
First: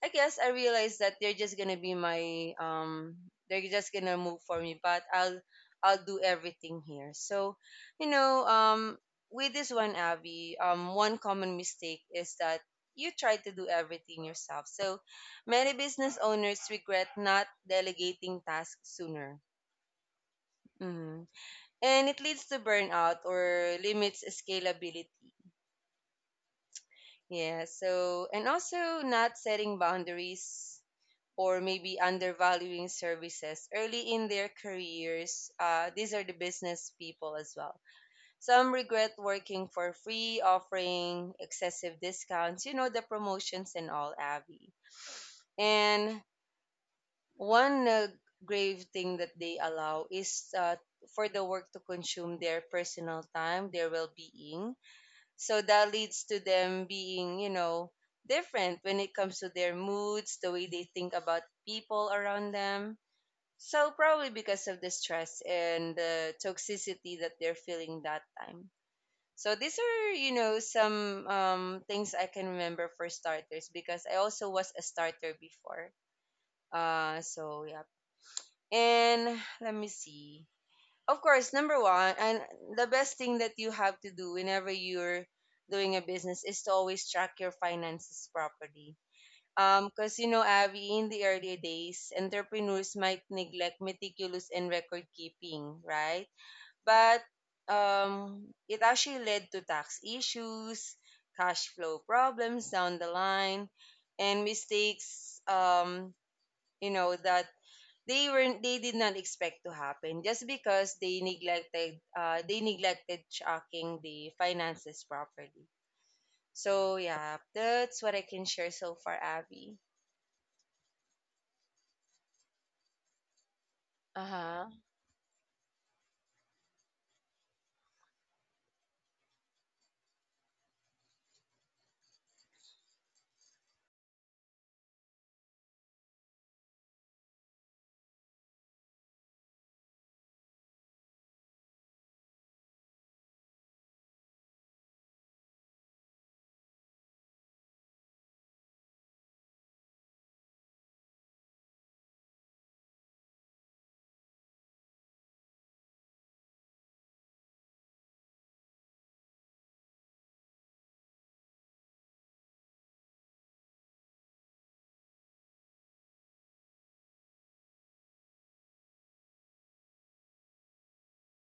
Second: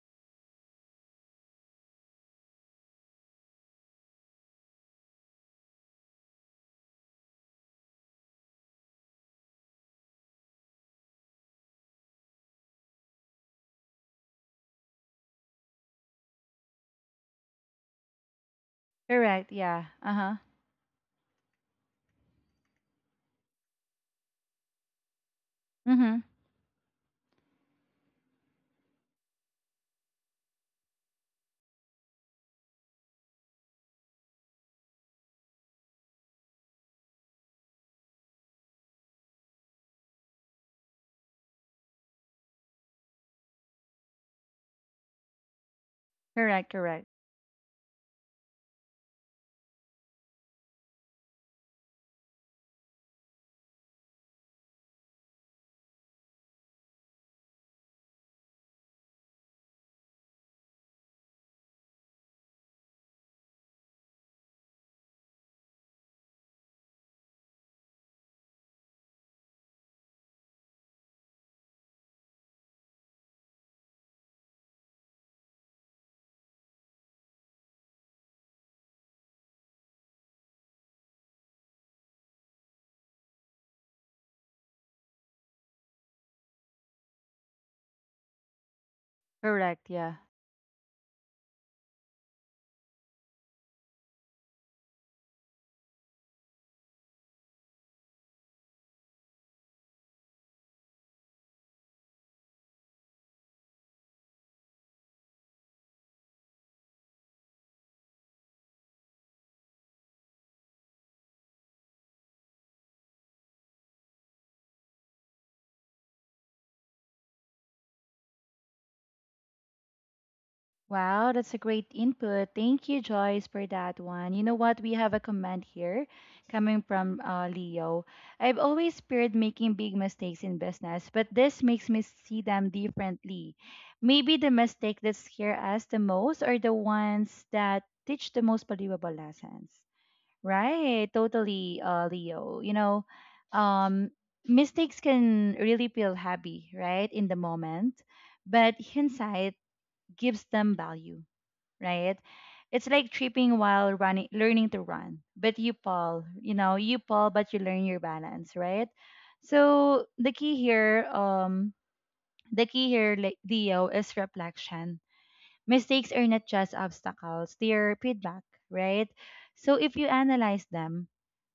S2: I guess I realized that they're just gonna be my they're just gonna move for me, but I'll do everything here. So, you know, um with this one, Abby, one common mistake is that you try to do everything yourself. So many business owners regret not delegating tasks sooner.
S1: Correct, yeah. Uh-huh.
S2: hmm And it leads to burnout or limits scalability.
S1: Mm-hmm.
S2: Yeah, so and also not setting boundaries or maybe undervaluing services early in their careers. These are the business people as well. Some regret working for free, offering excessive discounts, you know, the promotions and all, Abby. And
S1: Correct, correct.
S2: one grave thing that they allow is for the work to consume their personal time, their well being. So that leads to them being, you know, different when it comes to their moods, the way they think about people around them, so probably because of the stress and the toxicity that they're feeling that time. So these are, you know, some things I can remember for starters because I also was a starter before. So yeah. And let me see. Of course, number one, and the best thing that you have to do whenever you're doing a business is to always track your finances properly
S1: Correct, yeah.
S2: because, you know, Abby, in the early days, entrepreneurs might neglect meticulous and record keeping, right? But it actually led to tax issues, cash flow problems down the line, and mistakes, that they did not expect to happen just because they neglected tracking the finances properly. So yeah, that's what I can share so far, Abby.
S1: Wow, that's a great input. Thank you, Joyce, for that one. You know
S2: Uh-huh.
S1: what? We have a comment here coming from Leo. I've always feared making big mistakes in business, but this makes me see them differently. Maybe the mistake that scare us the most are the ones that teach the most valuable lessons. Right? Totally, Leo. You know, um, mistakes can really feel heavy, right, in the moment, but hindsight gives them value, right? It's like tripping while running, learning to run, but you fall, you know, you fall, but you learn your balance, right? So the key here, like Dio, is reflection. Mistakes are not just obstacles, they are feedback, right? So if you analyze them,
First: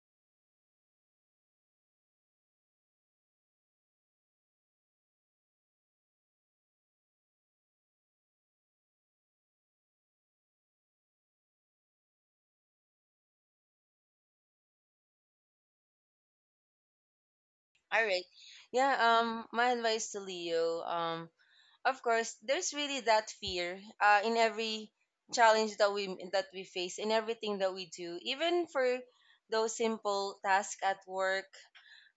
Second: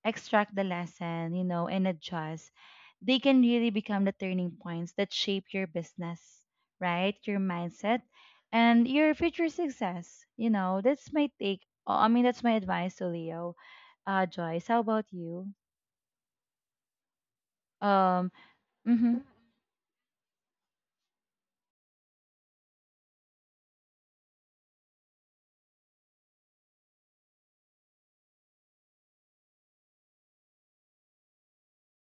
S1: extract the lesson, you know, and adjust, they can really become the turning points that shape your business, right? Your mindset and your future success. You know, that's my take. I mean, that's my advice to Leo. Joyce, how about you?
S2: All right.
S1: Um,
S2: Yeah,
S1: mm-hmm.
S2: my advice to Leo, of course there's really that fear in every challenge that we face in everything that we do, even for those simple tasks at work.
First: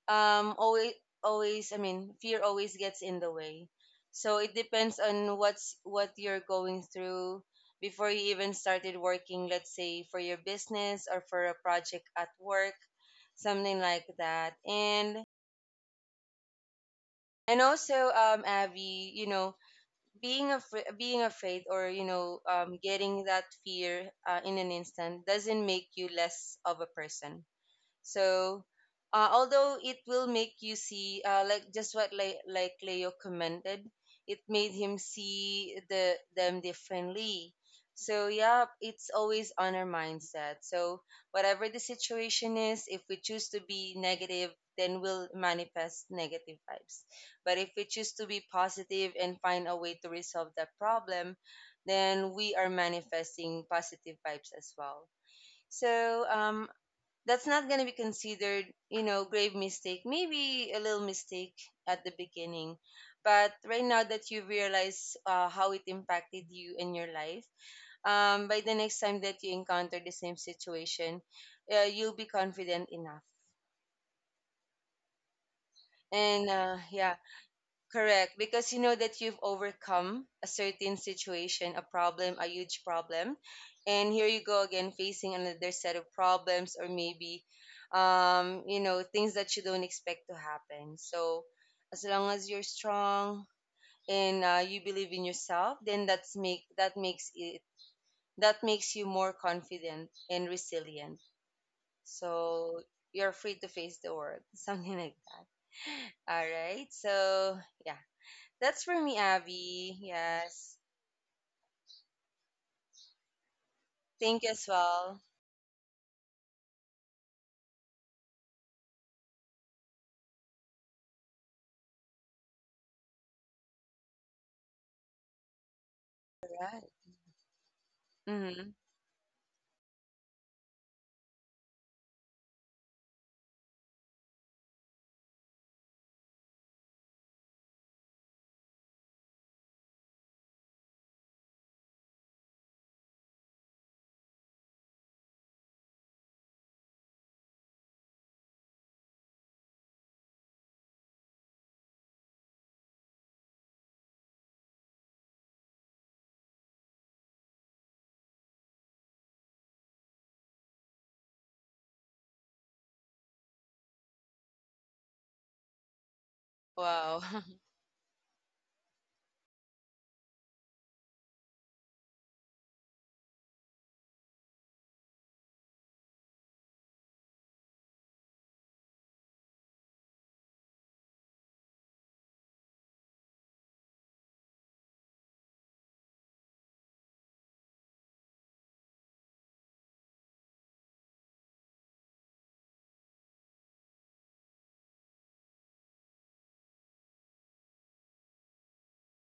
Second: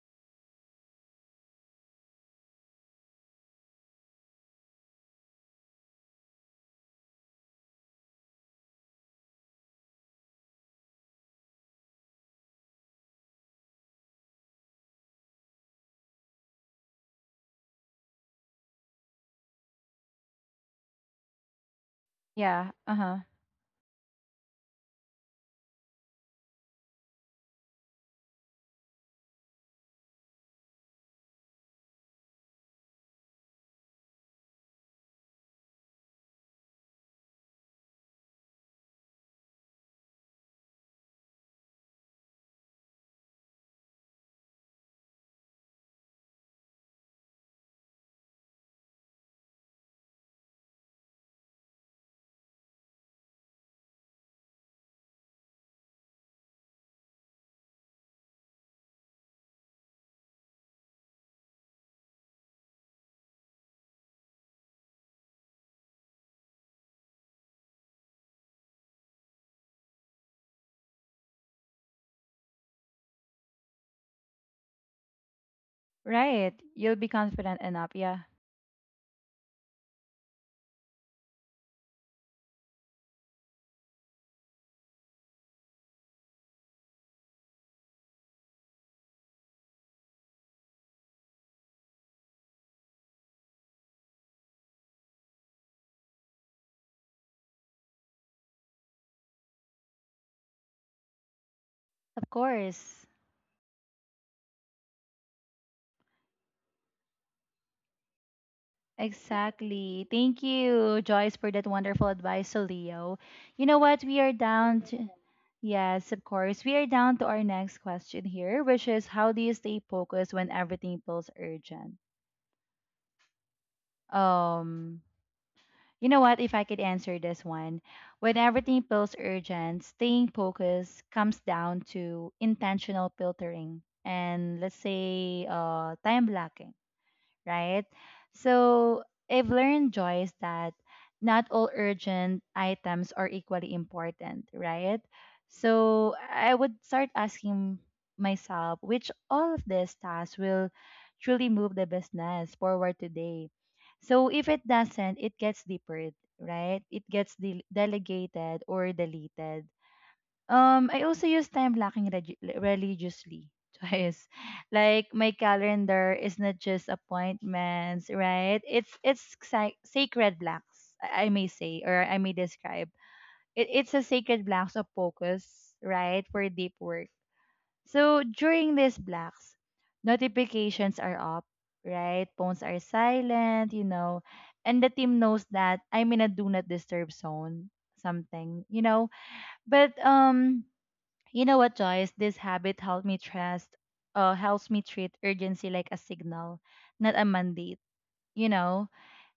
S2: Always always I mean Fear always gets in the way. So it depends on what you're going through before you even started working, let's say for your business or for a project at work, something like that. And also Abby, you know, being afraid, or you know,
S1: Yeah, uh-huh.
S2: getting that fear in an instant doesn't make you less of a person. So, although it will make you see, like just like Leo commented, it made him see the them differently. So yeah, it's always on our mindset. So whatever the situation is, if we choose to be negative, then we'll manifest negative vibes. But if we choose to be positive and find a way to resolve that problem, then we are manifesting positive vibes as well. So that's not going to be considered, you know, grave mistake. Maybe a little mistake at the beginning, but right now that you realize how it impacted you in your life, by the next time that you encounter the same situation, you'll be confident enough. And
S1: Right. You'll be
S2: yeah,
S1: confident enough. Yeah,
S2: correct, because you know that you've overcome a certain situation, a problem, a huge problem, and here you go again facing another set of problems or maybe, you know, things that you don't expect to happen. So, as long as you're strong and you believe in yourself, then that makes you more confident and resilient.
S1: of
S2: So
S1: course.
S2: you're free to face the world, *laughs* something like that. All right, so yeah. That's for me, Abby.
S1: Exactly. Thank
S2: Yes.
S1: you, Joyce, for that wonderful advice, so Leo. You know what? We are
S2: Thank you as
S1: down to
S2: well.
S1: yes, of course. We are down to our next question here, which is how do you stay focused when everything feels urgent? Um you know what,
S2: All
S1: if I could
S2: right.
S1: answer this one, when
S2: Mm-hmm.
S1: everything feels urgent, staying focused comes down to intentional filtering and, let's say, time blocking, right? So I've learned, Joyce, that not all urgent items are equally important, right? So I would start asking myself which all of these tasks will truly move the business forward today. So if it doesn't, it gets deferred, right? It gets delegated or deleted. I also use time blocking religiously. *laughs* Twice. Like my calendar is not just
S2: Wow. *laughs*
S1: appointments, right? It's sacred blocks, I may say, or I may describe. It's a sacred blocks of focus, right, for deep work. So during these blocks, notifications are up, right? Phones are silent, you know, and the team knows that I'm in a do not disturb zone, something, you know. But you know what, Joyce? This habit helped me trust, helps me treat urgency like a signal, not a mandate, you know?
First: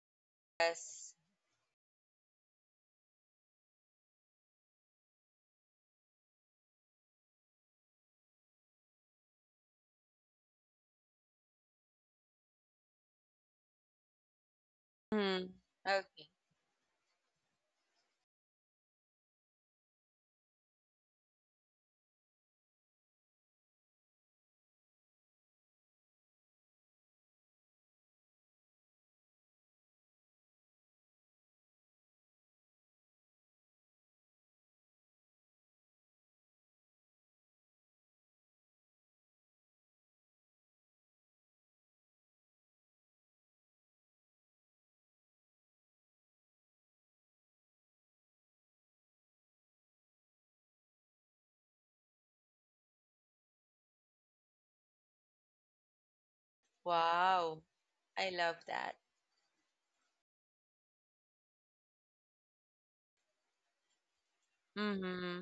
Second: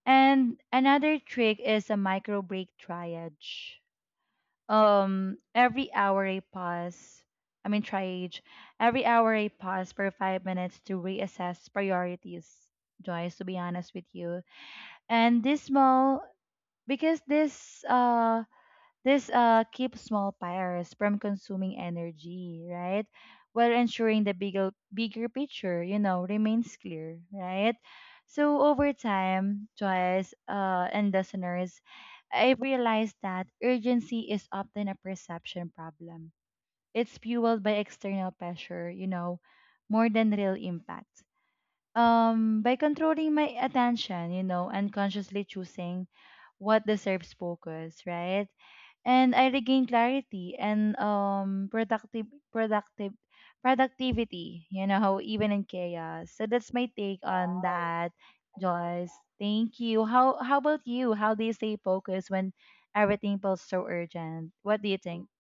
S1: And
S2: Yes.
S1: another trick is a micro break triage. Every hour I pause, I mean, triage, every hour I pause for 5 minutes to reassess priorities, Joyce, to be honest with you. And
S2: Mm-hmm.
S1: this small,
S2: Okay.
S1: because this, keeps small fires from consuming energy, right? While ensuring the bigger picture, you know, remains clear, right? So over time, Joyce, and listeners, I realized that urgency is often a perception problem. It's fueled by external pressure, you know, more than real impact. By controlling my attention, you know, and consciously choosing what deserves focus, right? And I regained clarity and productive productive productivity, you know, even in chaos. So that's my take
S2: Wow.
S1: on Wow. that,
S2: I love that.
S1: Joyce. Thank you. How about you? How do you stay focused when everything feels so urgent? What do you think?
S2: Mm-hmm.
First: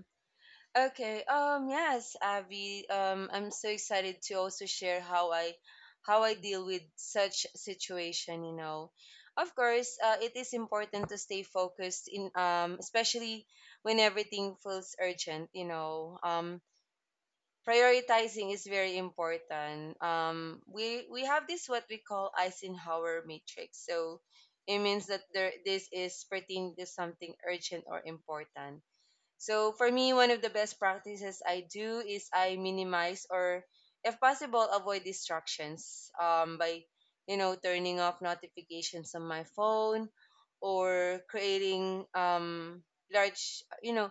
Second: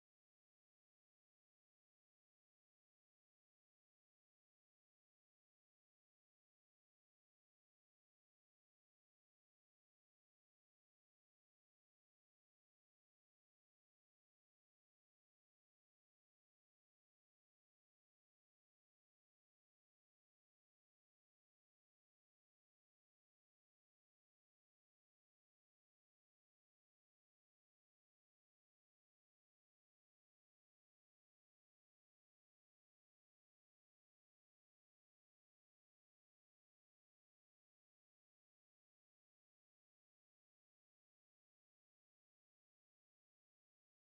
S2: Okay. Yes, Abby. I'm so excited to also share how how I deal with such situation. You know, of course, it is important to stay focused in especially when everything feels urgent. You know, prioritizing is very important. We have this what we call Eisenhower matrix. So it means that there this is pertaining to something urgent or important. So for me, one of the best practices I do is I minimize or, if possible, avoid distractions by, you know, turning off notifications on my phone or creating large, you know,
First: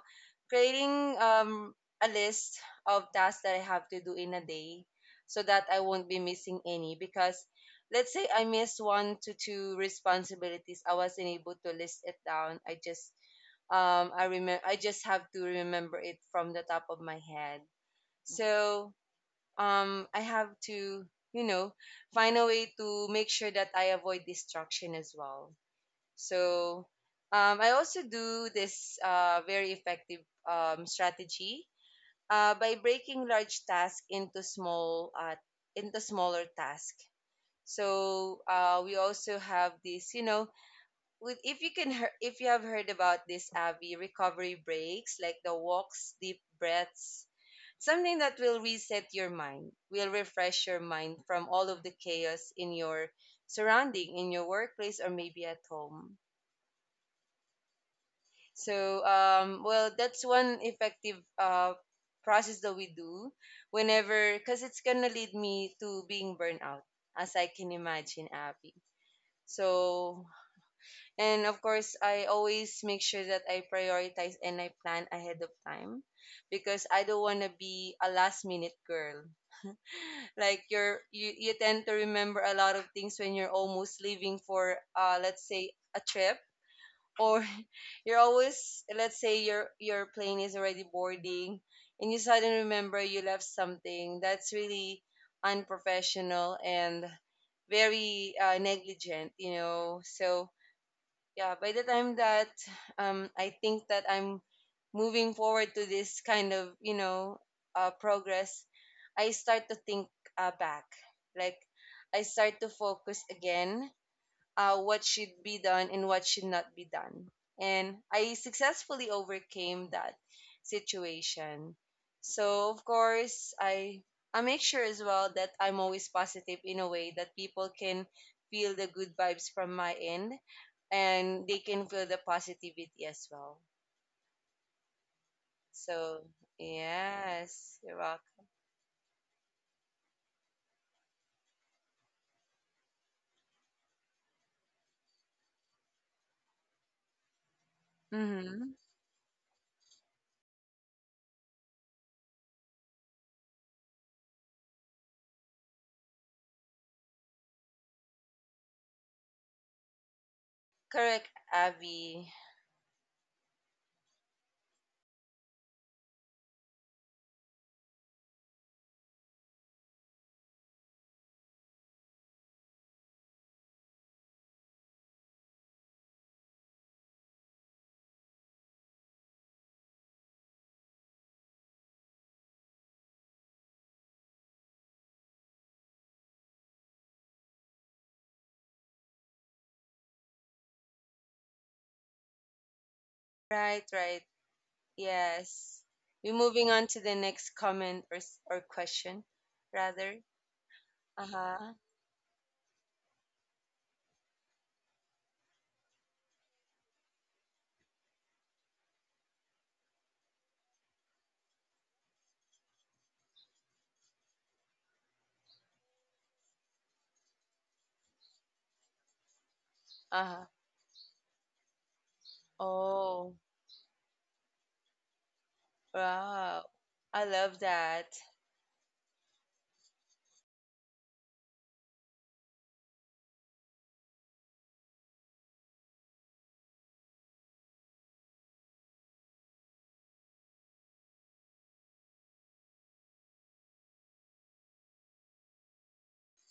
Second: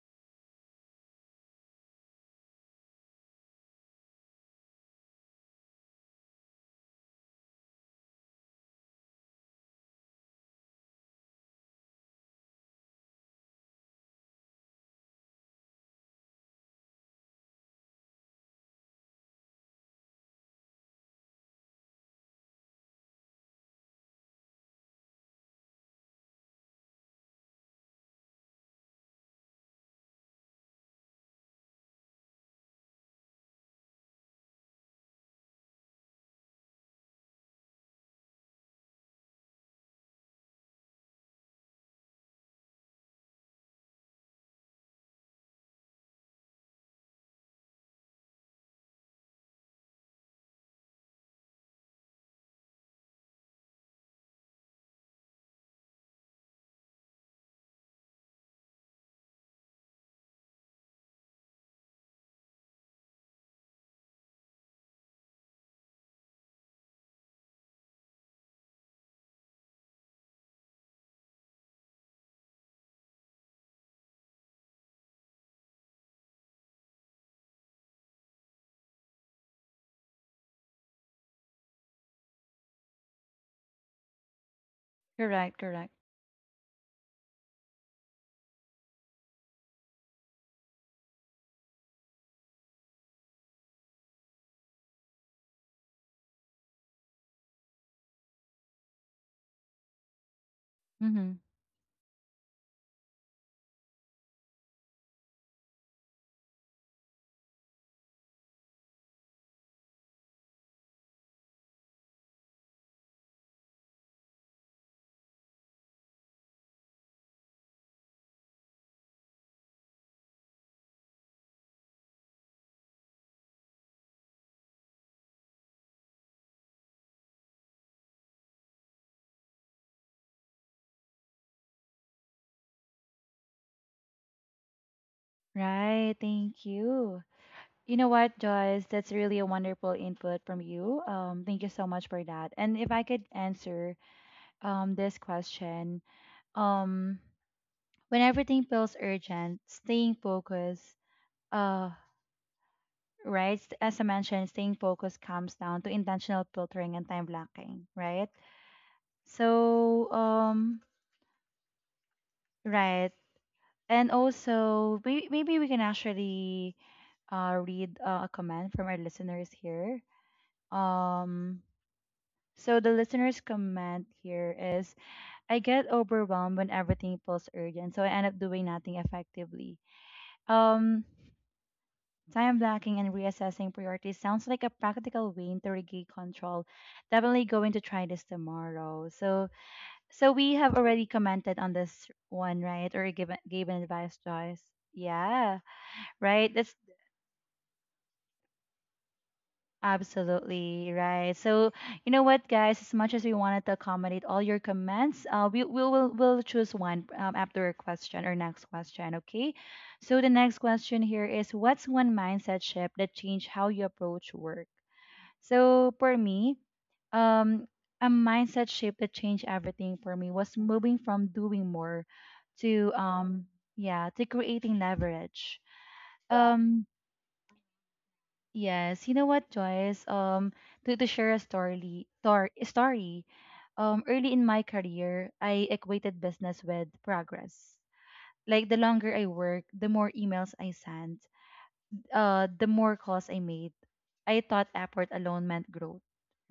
S2: creating um, a list of tasks that I have to do in a day so that I won't be missing any because let's say I miss one to two responsibilities, I wasn't able to list it down. I just I remember, I just have to remember it from the top of my head. So I have to, you know, find a way to make sure that I avoid distraction as well. So I also do this very effective strategy by breaking large tasks into small into smaller tasks. So we also have this, you know, with if you can if you have heard about this, Abby, recovery breaks like the walks, deep breaths, something that will reset your mind, will refresh your mind from all of the chaos in your surrounding, in your workplace or maybe at home. So well, that's one effective process that we do whenever, because it's gonna lead me to being burnt out, as I can imagine, Abby. So and of course, I always make sure that I prioritize and I plan ahead of time because I don't want to be a last minute girl. *laughs* Like you tend to remember a lot of things when you're almost leaving for let's
S1: Correct,
S2: say
S1: correct.
S2: a trip or *laughs* you're always, let's say your plane is already boarding and you suddenly remember you left something that's really unprofessional and very negligent, you know. So
S1: Mm-hmm.
S2: yeah, by the time that I think that I'm moving forward to this kind of, you know, progress, I start to think back, like I start to focus again, what should be done and what should not be done. And I successfully overcame that situation. So of course, I make sure as well that I'm always positive in a way that people can feel the good vibes from my end and they can feel the positivity as well.
S1: Right,
S2: So
S1: thank you.
S2: yes, you're
S1: You know what,
S2: welcome.
S1: Joyce? That's really a wonderful input from you. Thank you so much for that. And if I could answer this question, um, when everything
S2: Hmm.
S1: feels urgent, staying focused, uh, right? As I mentioned, staying focused comes down to intentional filtering and time blocking, right? So,
S2: Correct, Abby.
S1: right. And also, maybe we can actually read a comment from our listeners here. Um, so the listener's comment here is, I get overwhelmed when everything feels urgent, so I end up doing nothing effectively. Um, Time blocking and reassessing priorities sounds like a practical way to regain control. Definitely going to try this tomorrow. So, so we have already commented on this one, right? Or given
S2: Right,
S1: given advice,
S2: right.
S1: Joyce. Yeah,
S2: Yes. We're
S1: right.
S2: moving
S1: That's
S2: on to the next comment, or question, rather.
S1: absolutely
S2: Uh
S1: right. So,
S2: huh.
S1: you know what, guys? As much as we wanted to accommodate all your comments, we'll choose one after a question or next question. Okay. So the next question here is, what's one mindset shift that changed how you approach work? So for me, um, a mindset shift that changed everything for
S2: Uh
S1: me
S2: huh.
S1: was moving from doing more to
S2: Oh,
S1: yeah, to creating leverage.
S2: wow.
S1: Um,
S2: I love that.
S1: yes, you know what, Joyce? To share a story, story. Early in my career, I equated business with progress. Like the longer I worked, the more emails I sent, the more calls I made. I thought effort alone meant growth,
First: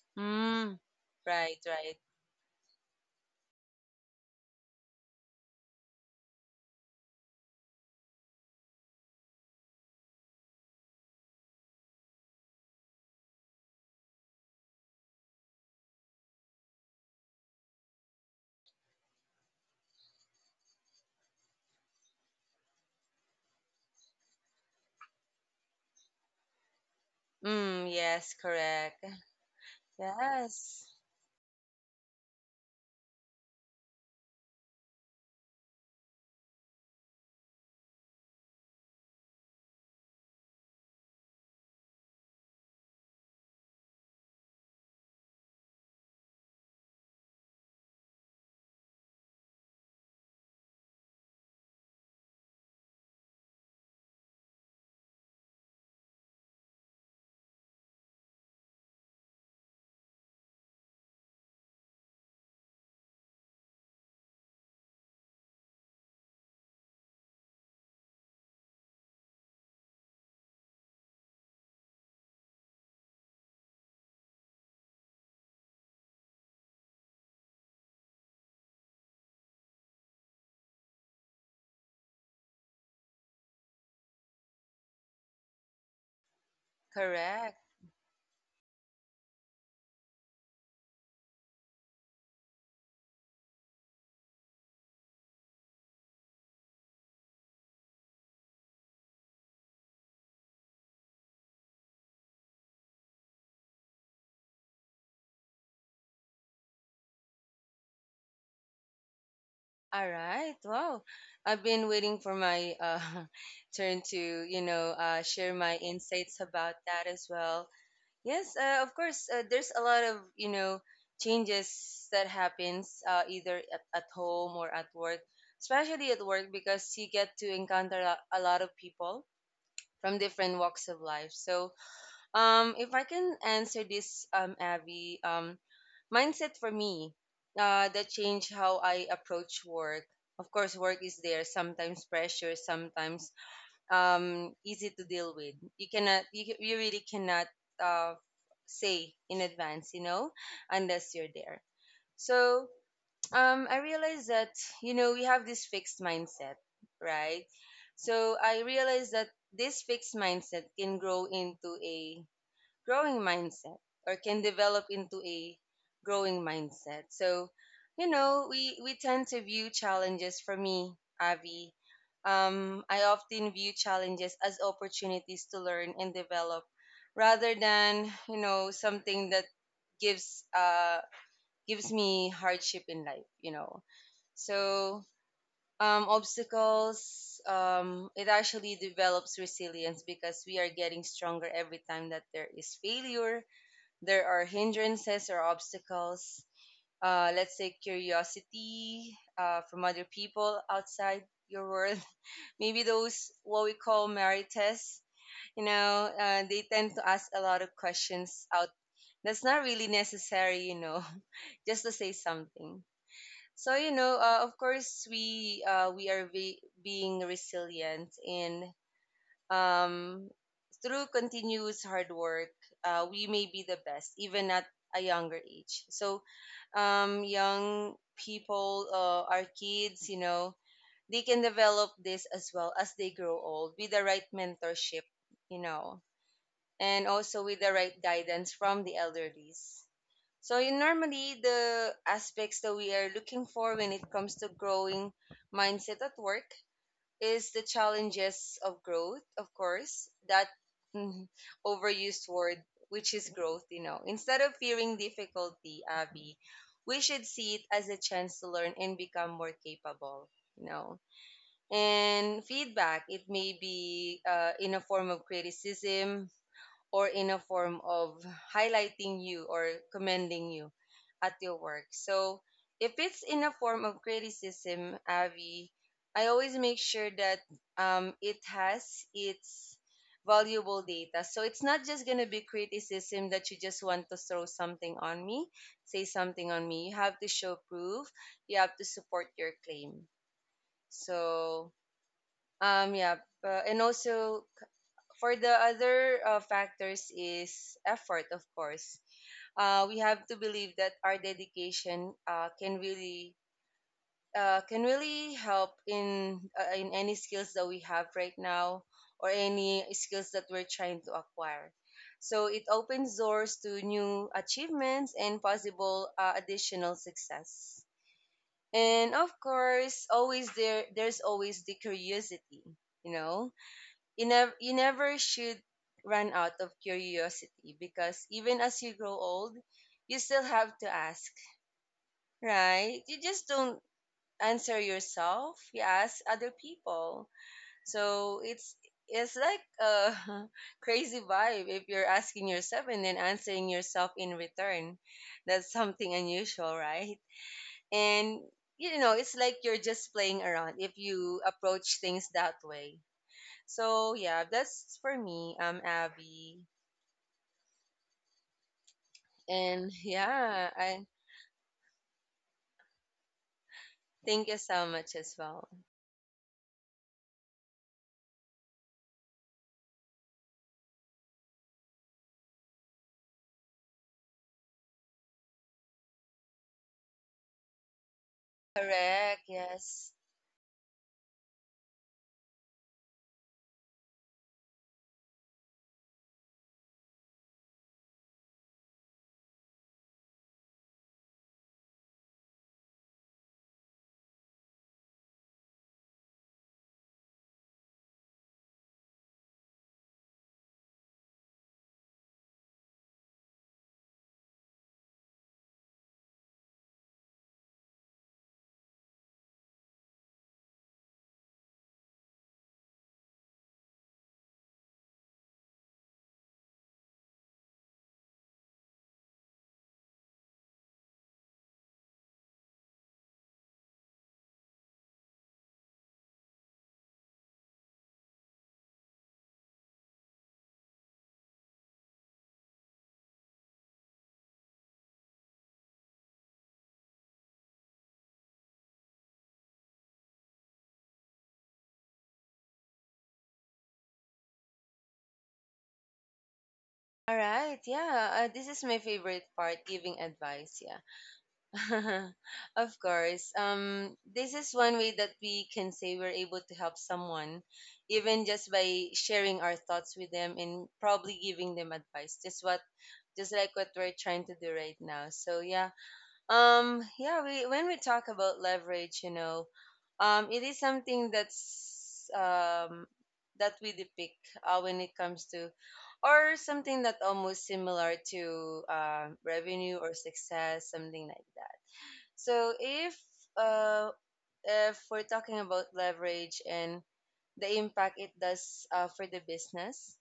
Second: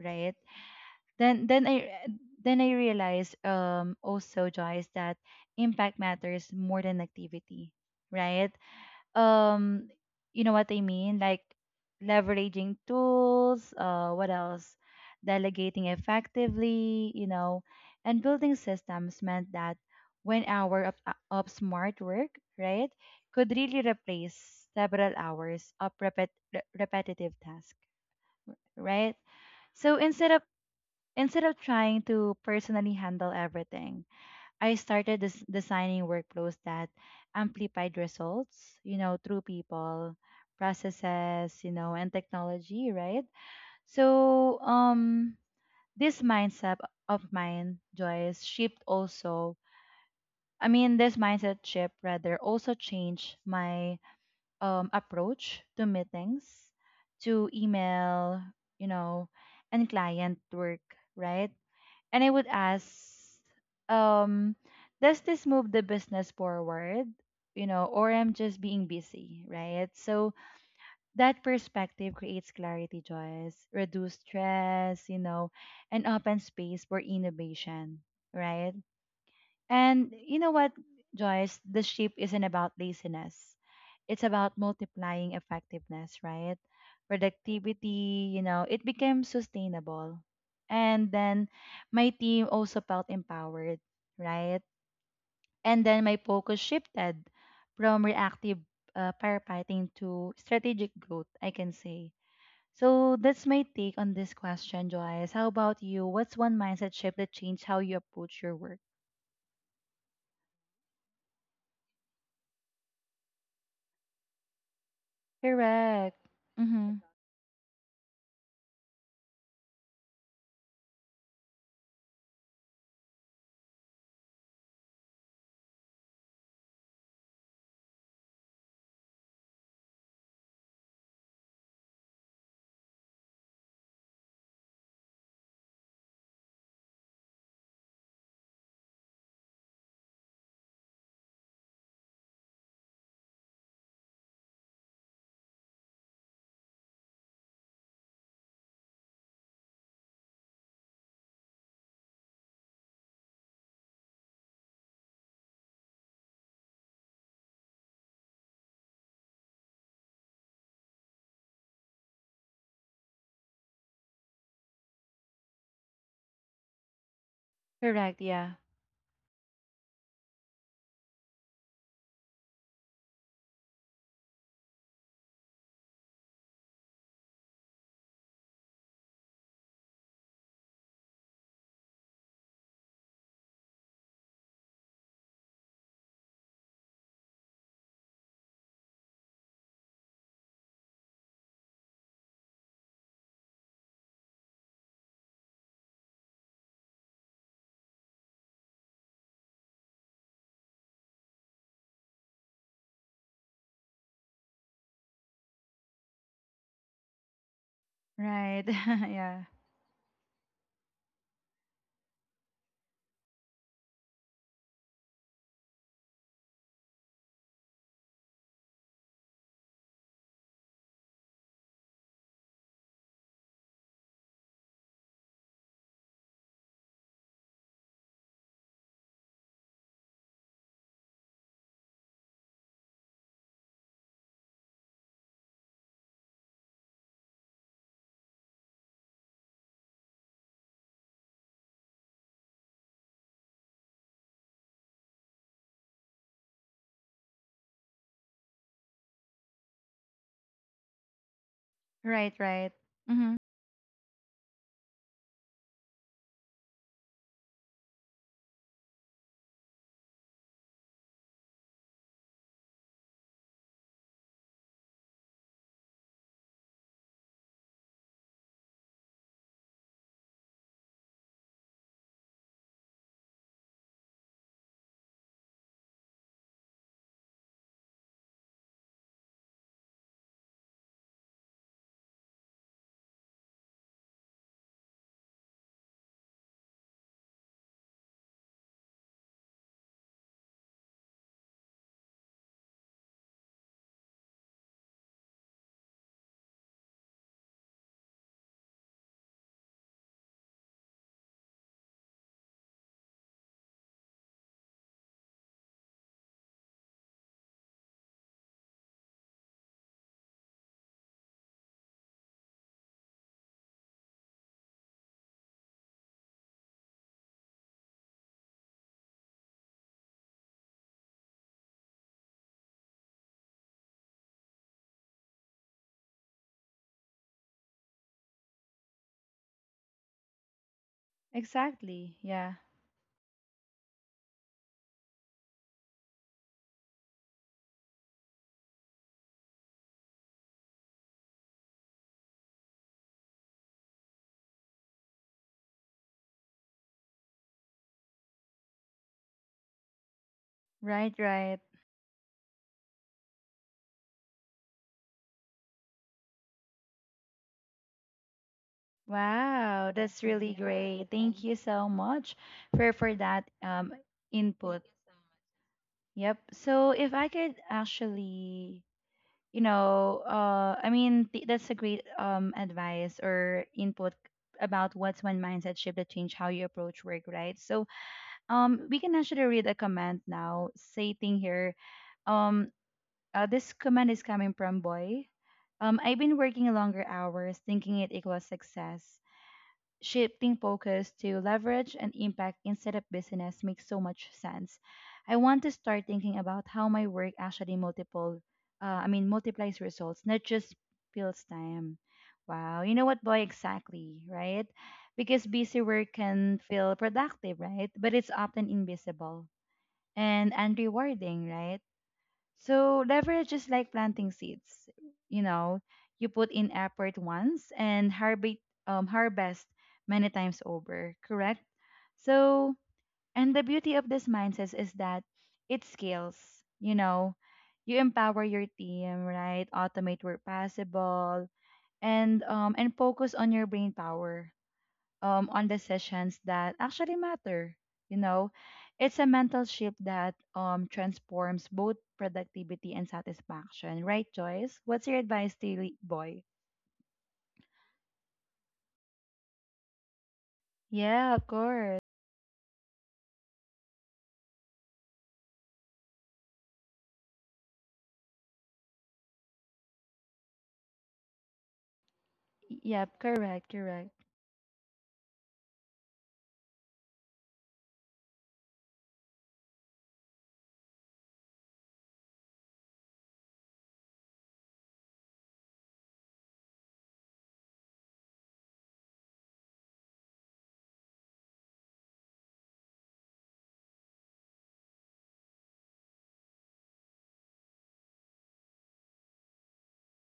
S1: right?
S2: Mm,
S1: then
S2: right,
S1: then I
S2: right.
S1: then I realized, um, also Joyce, that impact matters more than activity, right? Um, you know what I mean? Like leveraging tools, what else? Delegating effectively, you know, and building systems meant that 1 hour of smart work, right, could really replace several hours of repetitive task,
S2: Mm, yes, correct.
S1: right? So instead of,
S2: Yes,
S1: instead of trying to personally handle everything, I started designing workflows that amplified results, you know, through people, processes, you know, and technology, right? So, this mindset of mine, Joyce, shift also. I mean, this mindset shift rather also changed my approach to meetings, to email, you know, and client work, right? And I would ask, um, does this move the business forward? You know, or I'm just being busy, right? So that perspective creates clarity, Joyce, reduce stress, you know, and open space for innovation, right? And you know what, Joyce? The sheep isn't about laziness. It's about multiplying effectiveness, right?
S2: correct.
S1: Productivity, you know, it became sustainable. And then my team also felt empowered, right? And then my focus shifted from reactive firefighting to strategic growth, I can say. So that's my take on this question, Joyce. How about you? What's one mindset shift that changed how you approach your work?
S2: All right. Wow. I've been waiting for my *laughs* turn to, you know, share my
S1: Correct.
S2: insights about
S1: Mm-hmm.
S2: that as well. Yes, of course. There's a lot of, you know, changes that happens either at home or at work, especially at work because you get to encounter a lot of people from different walks of life. So, if I can answer this, Abby, mindset for me, that changed how I approach work. Of course, work is there. Sometimes pressure, sometimes easy to deal with. You cannot, you really cannot uh, say in advance, you know, unless you're there. So I realized that, you know, we have this fixed mindset, right? So I realized that this fixed mindset can grow into a growing mindset or can develop into a growing mindset. So, you
S1: Correct,
S2: know,
S1: yeah.
S2: we tend to view challenges for me, Avi. I often view challenges as opportunities to learn and develop rather than, you know, something that gives uh gives me hardship in life, you know. So obstacles, it actually develops resilience because we are getting stronger every time that there is failure, there are hindrances or obstacles, let's say curiosity from other people outside your world, *laughs* maybe those what we call marites, you know, they tend to ask a lot of questions
S1: Right.
S2: out
S1: *laughs*
S2: that's
S1: yeah.
S2: not really necessary, you know, *laughs* just to say something. So you know, of course we, being resilient in, um, through continuous hard work, we may be the best, even at a younger age. So, young people, our kids, you know, they can develop this as well as they grow old with the right mentorship, you know, and also with the right guidance from the elderlies. So, in normally, the aspects that we are looking for when it comes to growing mindset at work is the challenges of growth, of course, that mm, overused
S1: Right,
S2: word,
S1: right.
S2: which is
S1: Mm-hmm.
S2: growth, you know. Instead of fearing difficulty, Abby, we should see it as a chance to learn and become more capable, you know. And feedback, it may be in a form of criticism, or in a form of highlighting you or commending you at your work. So if it's in a form of criticism, Avi, I always make sure that it has its valuable data. So it's not just gonna be criticism that you just want to throw something on me, say something on me. You have to show proof. You have to support your claim. So um, yeah, and also for the other factors is effort, of course. We have to believe that our dedication can really help in any skills that we have right now or any skills that we're trying to acquire. So it opens doors to new achievements and possible additional success. And of course, always there's always the curiosity, you know, you never should run out of curiosity because even as you grow old you still have to ask,
S1: Exactly. Yeah.
S2: right? You just don't answer yourself, you ask other people. So it's like a *laughs* crazy vibe if you're asking yourself and then answering yourself in return. That's something unusual, right? And you know, it's like you're just playing around if
S1: Right,
S2: you
S1: right.
S2: approach things that way. So yeah, that's for me, Abby.
S1: Wow,
S2: And *laughs*
S1: that's really
S2: yeah, I
S1: great. Thank you so much for that
S2: thank you
S1: input.
S2: so much as well.
S1: Yep. So if I could actually, you know, I mean that's a great advice or input about what's one mindset shift that change how you approach work, right? So we can actually
S2: Correct,
S1: read a
S2: yes.
S1: comment now stating here um, uh, this comment is coming from Boy. I've been working longer hours thinking it equals success. Shifting focus to leverage and impact instead of business makes so much sense. I want to start thinking about how my work actually multiple, I mean multiplies results, not just fills time. Wow, you know what, boy, exactly, right? Because busy work can feel productive, right? But it's often invisible and unrewarding, right? So leverage is like planting seeds. You know, you put in effort once and harvest harvest many times over, correct? So, and the beauty of this mindset is that it scales. You know, you empower your team, right? Automate where possible, and focus on your brain power on decisions that actually matter. You know, it's a mental shift that transforms both productivity and satisfaction. Right, Joyce? What's your advice to Lee Boy?
S2: All right, yeah. This is my favorite part, giving advice, yeah.
S1: Yeah, of course.
S2: *laughs* Of course. This is one way that we can say we're able to help someone, even just by sharing our thoughts with them and probably giving them advice. Just what
S1: Yep,
S2: just
S1: correct,
S2: like what
S1: correct.
S2: we're trying to do right now. So yeah, yeah, we when we talk about leverage, you know, it is something that we depict when it comes to, or something that almost similar to revenue or success, something like that. So if uh if we're talking about leverage and the impact it does for the business,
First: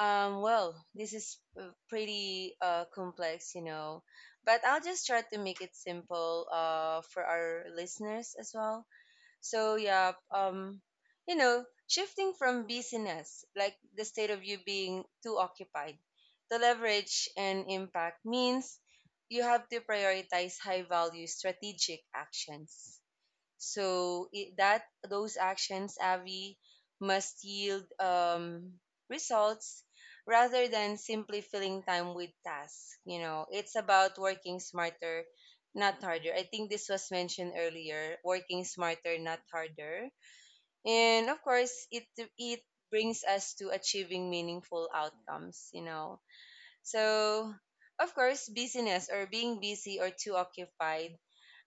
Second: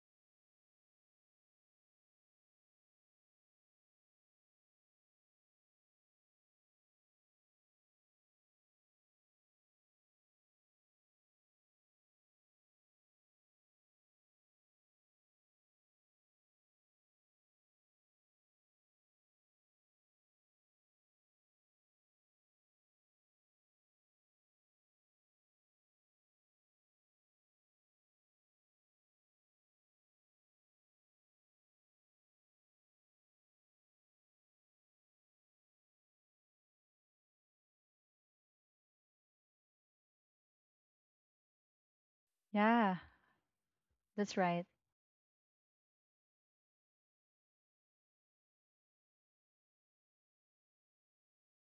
S2: well, this is pretty complex, you know, but I'll just try to make it simple for our listeners as well. So, yeah, um, you know, shifting from busyness, like the state of you being too occupied, to leverage and impact means you have to prioritize high value strategic actions so I that those actions, Avi, must yield results rather than simply filling time with tasks. You know, it's about working smarter, not harder. I think this was mentioned earlier. Working smarter, not harder. And of course, it
S1: Yeah,
S2: brings us to achieving
S1: that's right.
S2: meaningful outcomes. You know, so of course, busyness or being busy or too occupied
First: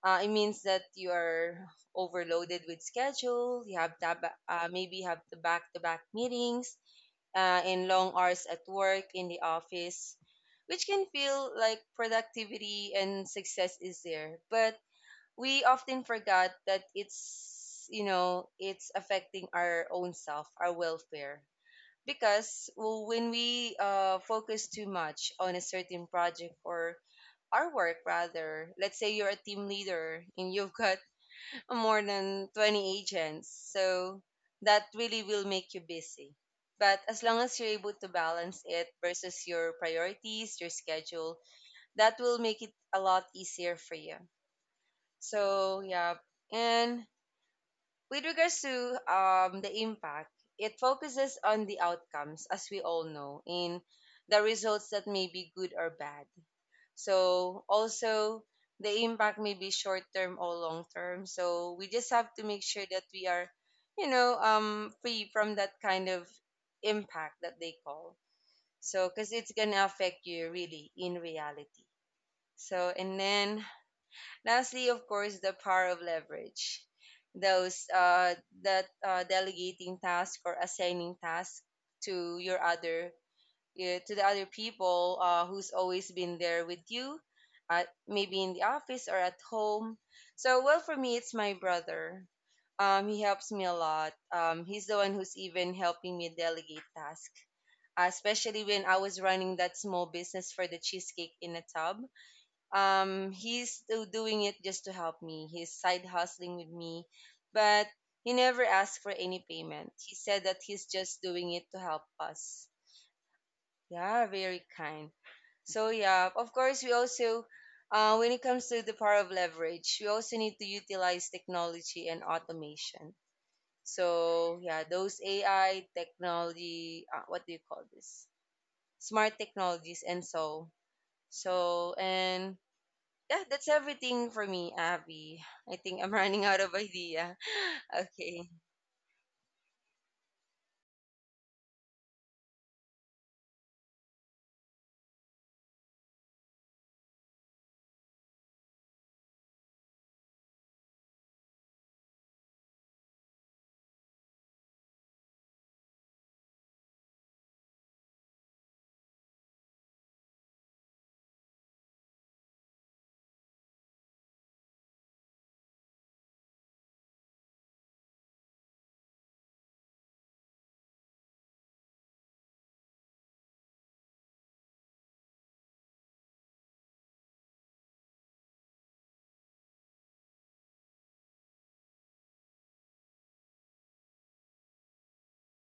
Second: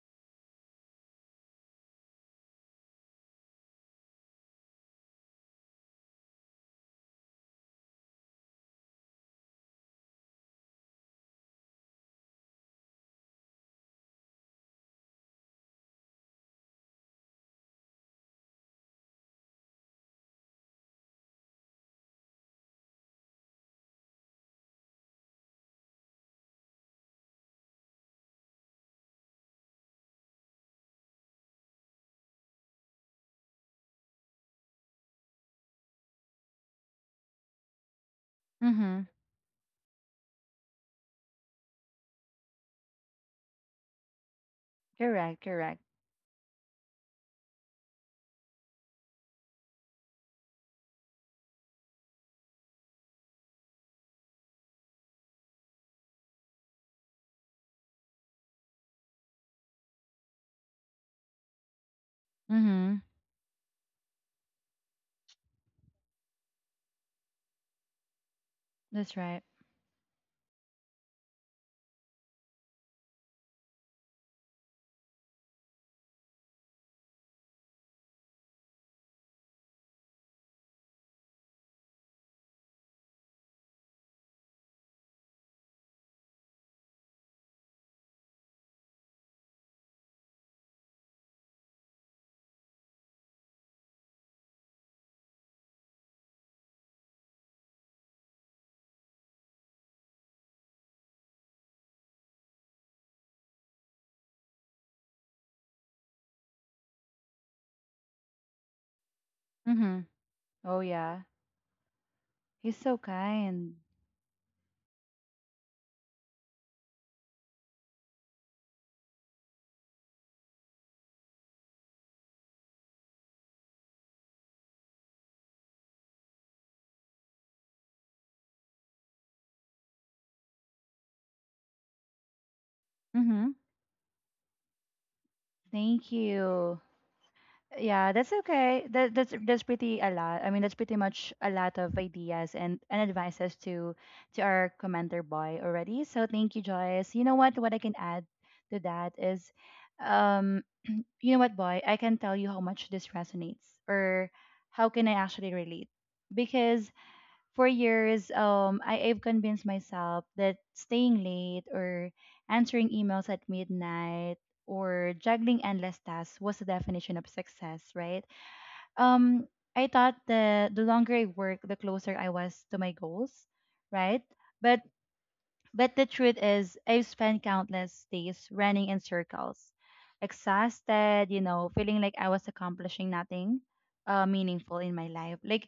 S2: it means that you are overloaded with schedule. You have to maybe you have the back to back meetings and long hours at work in the office, which can feel like productivity and success is there. But we often forgot that it's, you know, it's affecting our own self, our welfare. Because well, when we focus too much on a certain project or our work rather, let's say you're a team leader and you've got more than 20 agents. So that really will make you busy. But as long as you're able to balance it
S1: Mm-hmm.
S2: versus your priorities, your schedule, that will make it a lot easier for you.
S1: Correct, correct.
S2: So, yeah. And with regards to the impact, it focuses on the outcomes, as we all know, in the results that may be good or bad. So also the impact may be short term or long term. So we just have to make sure
S1: Mm-hmm.
S2: that we are, you know, um, free from that kind of impact that they call. So
S1: That's
S2: because
S1: right.
S2: it's gonna affect you really in reality. So and then lastly, of course, the power of leverage. Those that Delegating task or assigning task to your other to the other people who's always been there with you, at, maybe in the office or at home. So, well, for me, it's my brother. He helps me a lot. He's the one who's even helping me delegate tasks, especially when I was running that small business for the cheesecake in a tub. He's still doing it just to help me. He's side hustling with me, but he never asked for any payment.
S1: Mm-hmm.
S2: He said that
S1: Oh
S2: he's just
S1: yeah.
S2: doing it to help us.
S1: He's so kind.
S2: Yeah, very kind. So yeah, of course we also when it comes to the power of leverage, we also need to utilize technology and automation. So yeah, those AI technology, what do you call this? Smart technologies and so so and yeah,
S1: Mm-hmm.
S2: that's everything for me, Abby. I think I'm *laughs*
S1: Thank
S2: running out of
S1: you.
S2: idea. *laughs*
S1: Yeah, that's
S2: Okay,
S1: okay. That's pretty a lot. I mean, that's pretty much a lot of ideas and advices to our commenter boy already. So thank you, Joyce. You know what? What I can add to that is, um, you know what, boy, I can tell you how much this resonates or how can I actually relate because for years, I've convinced myself that staying late or answering emails at midnight or juggling endless tasks was the definition of success, right? um I thought the longer I worked, the closer I was to my goals, right? But but the truth is I've spent countless days running in circles, exhausted, you know, feeling like I was accomplishing nothing meaningful in my life. Like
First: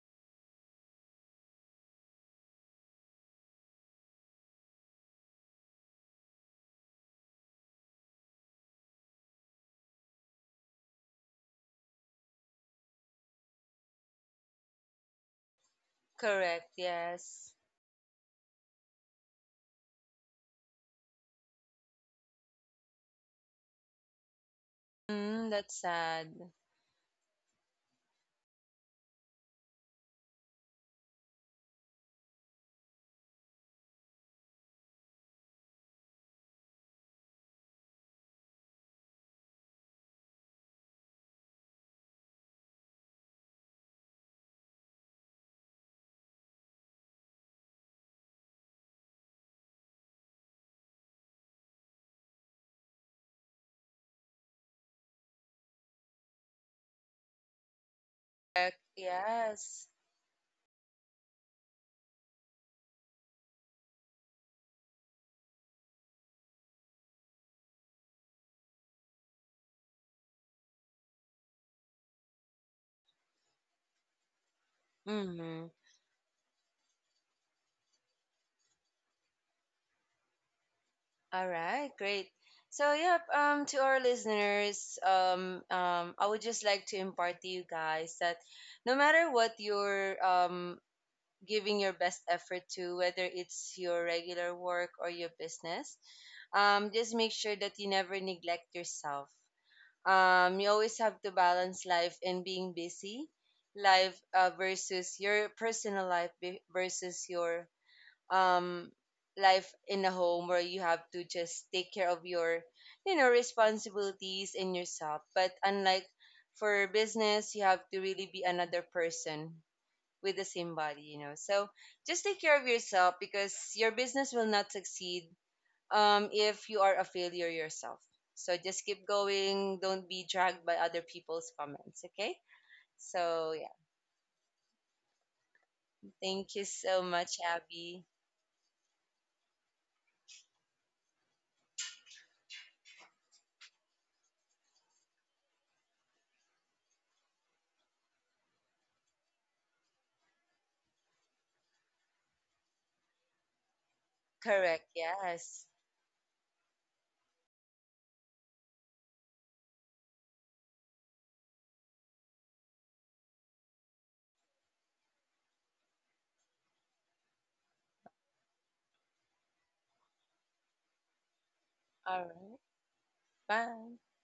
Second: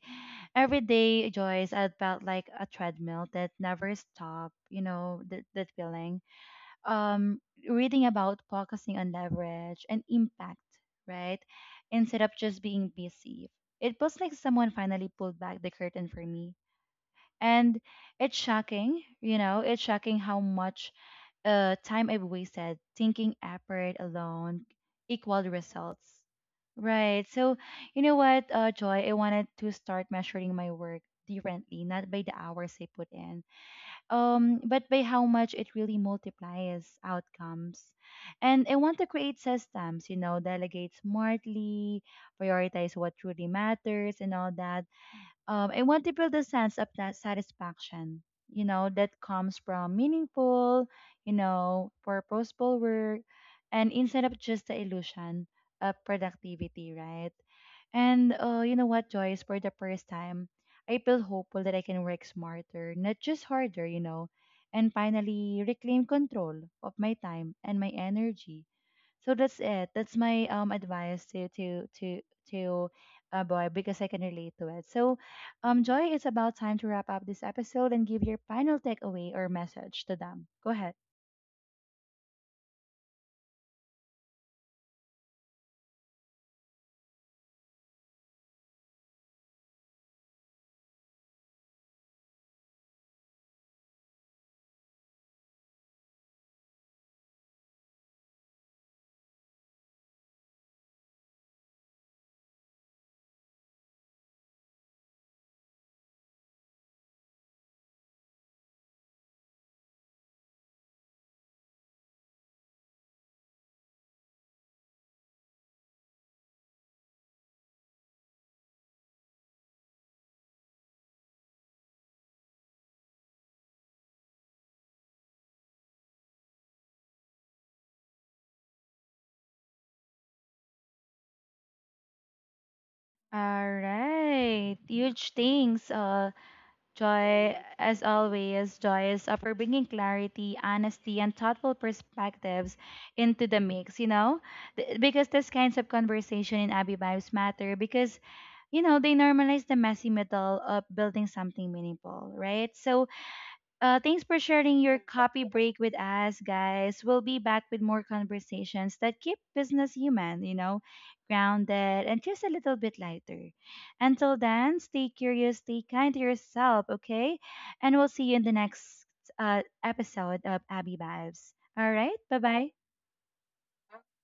S1: every day, Joyce, I felt like a treadmill that never stopped, you know, that feeling, um, reading about focusing on leverage and impact, right? Instead of just being busy. It was like someone finally pulled back the curtain for me.
S2: correct. Yes.
S1: And it's shocking, you know, it's shocking how much time I've wasted thinking effort alone equaled
S2: Mm, that's
S1: results.
S2: sad.
S1: Right. So, you know what, Joy, I wanted to start measuring my work differently, not by the hours I put in, but by how much it really multiplies outcomes. And I want to create systems, you know, delegate smartly, prioritize what truly matters, and all that. I want to build a sense of that satisfaction, you know, that comes from meaningful, you know, purposeful work and instead of just the illusion of productivity, right? And you
S2: Correct.
S1: know what, Joyce, for the
S2: Yes.
S1: first time, I feel hopeful that I can work smarter, not just harder, you know, and finally reclaim control of my time and my energy. So that's it. That's my advice to a boy because I can relate to it. So,
S2: Mm-hmm.
S1: Joy, it's about time to wrap up this episode and give your final takeaway or message to them. Go ahead.
S2: All right, great. To our listeners, I would just like to impart to you guys that no matter what you're giving your best effort to, whether it's your regular work or your business, just make sure that you never neglect yourself. You always have to balance life and being busy, life versus your personal life versus your um life in a home where you have to just take care of your, you know, responsibilities in yourself. But unlike for business, you have to really be another person with the same body, you know. So just take care of yourself because your business will not succeed if you are a failure yourself. So just keep going, don't be dragged by other people's comments, okay? So
S1: All
S2: yeah,
S1: right. Huge thanks,
S2: thank you so much,
S1: Joy. As
S2: Abby.
S1: always, Joy is up for bringing clarity, honesty, and thoughtful perspectives into the mix, you know? Because this kinds of conversation in Abby Vibes matter because, you know, they normalize the messy middle of building something meaningful, right? So, thanks for sharing
S2: Correct,
S1: your copy
S2: yes.
S1: break with us, guys. We'll be back with more conversations that keep business human, you know, grounded and just a little bit lighter. Until then, stay curious, stay kind to yourself, okay? And we'll see you in the next episode of Abby Vibes. All right,
S2: All
S1: bye
S2: right,
S1: bye.
S2: bye.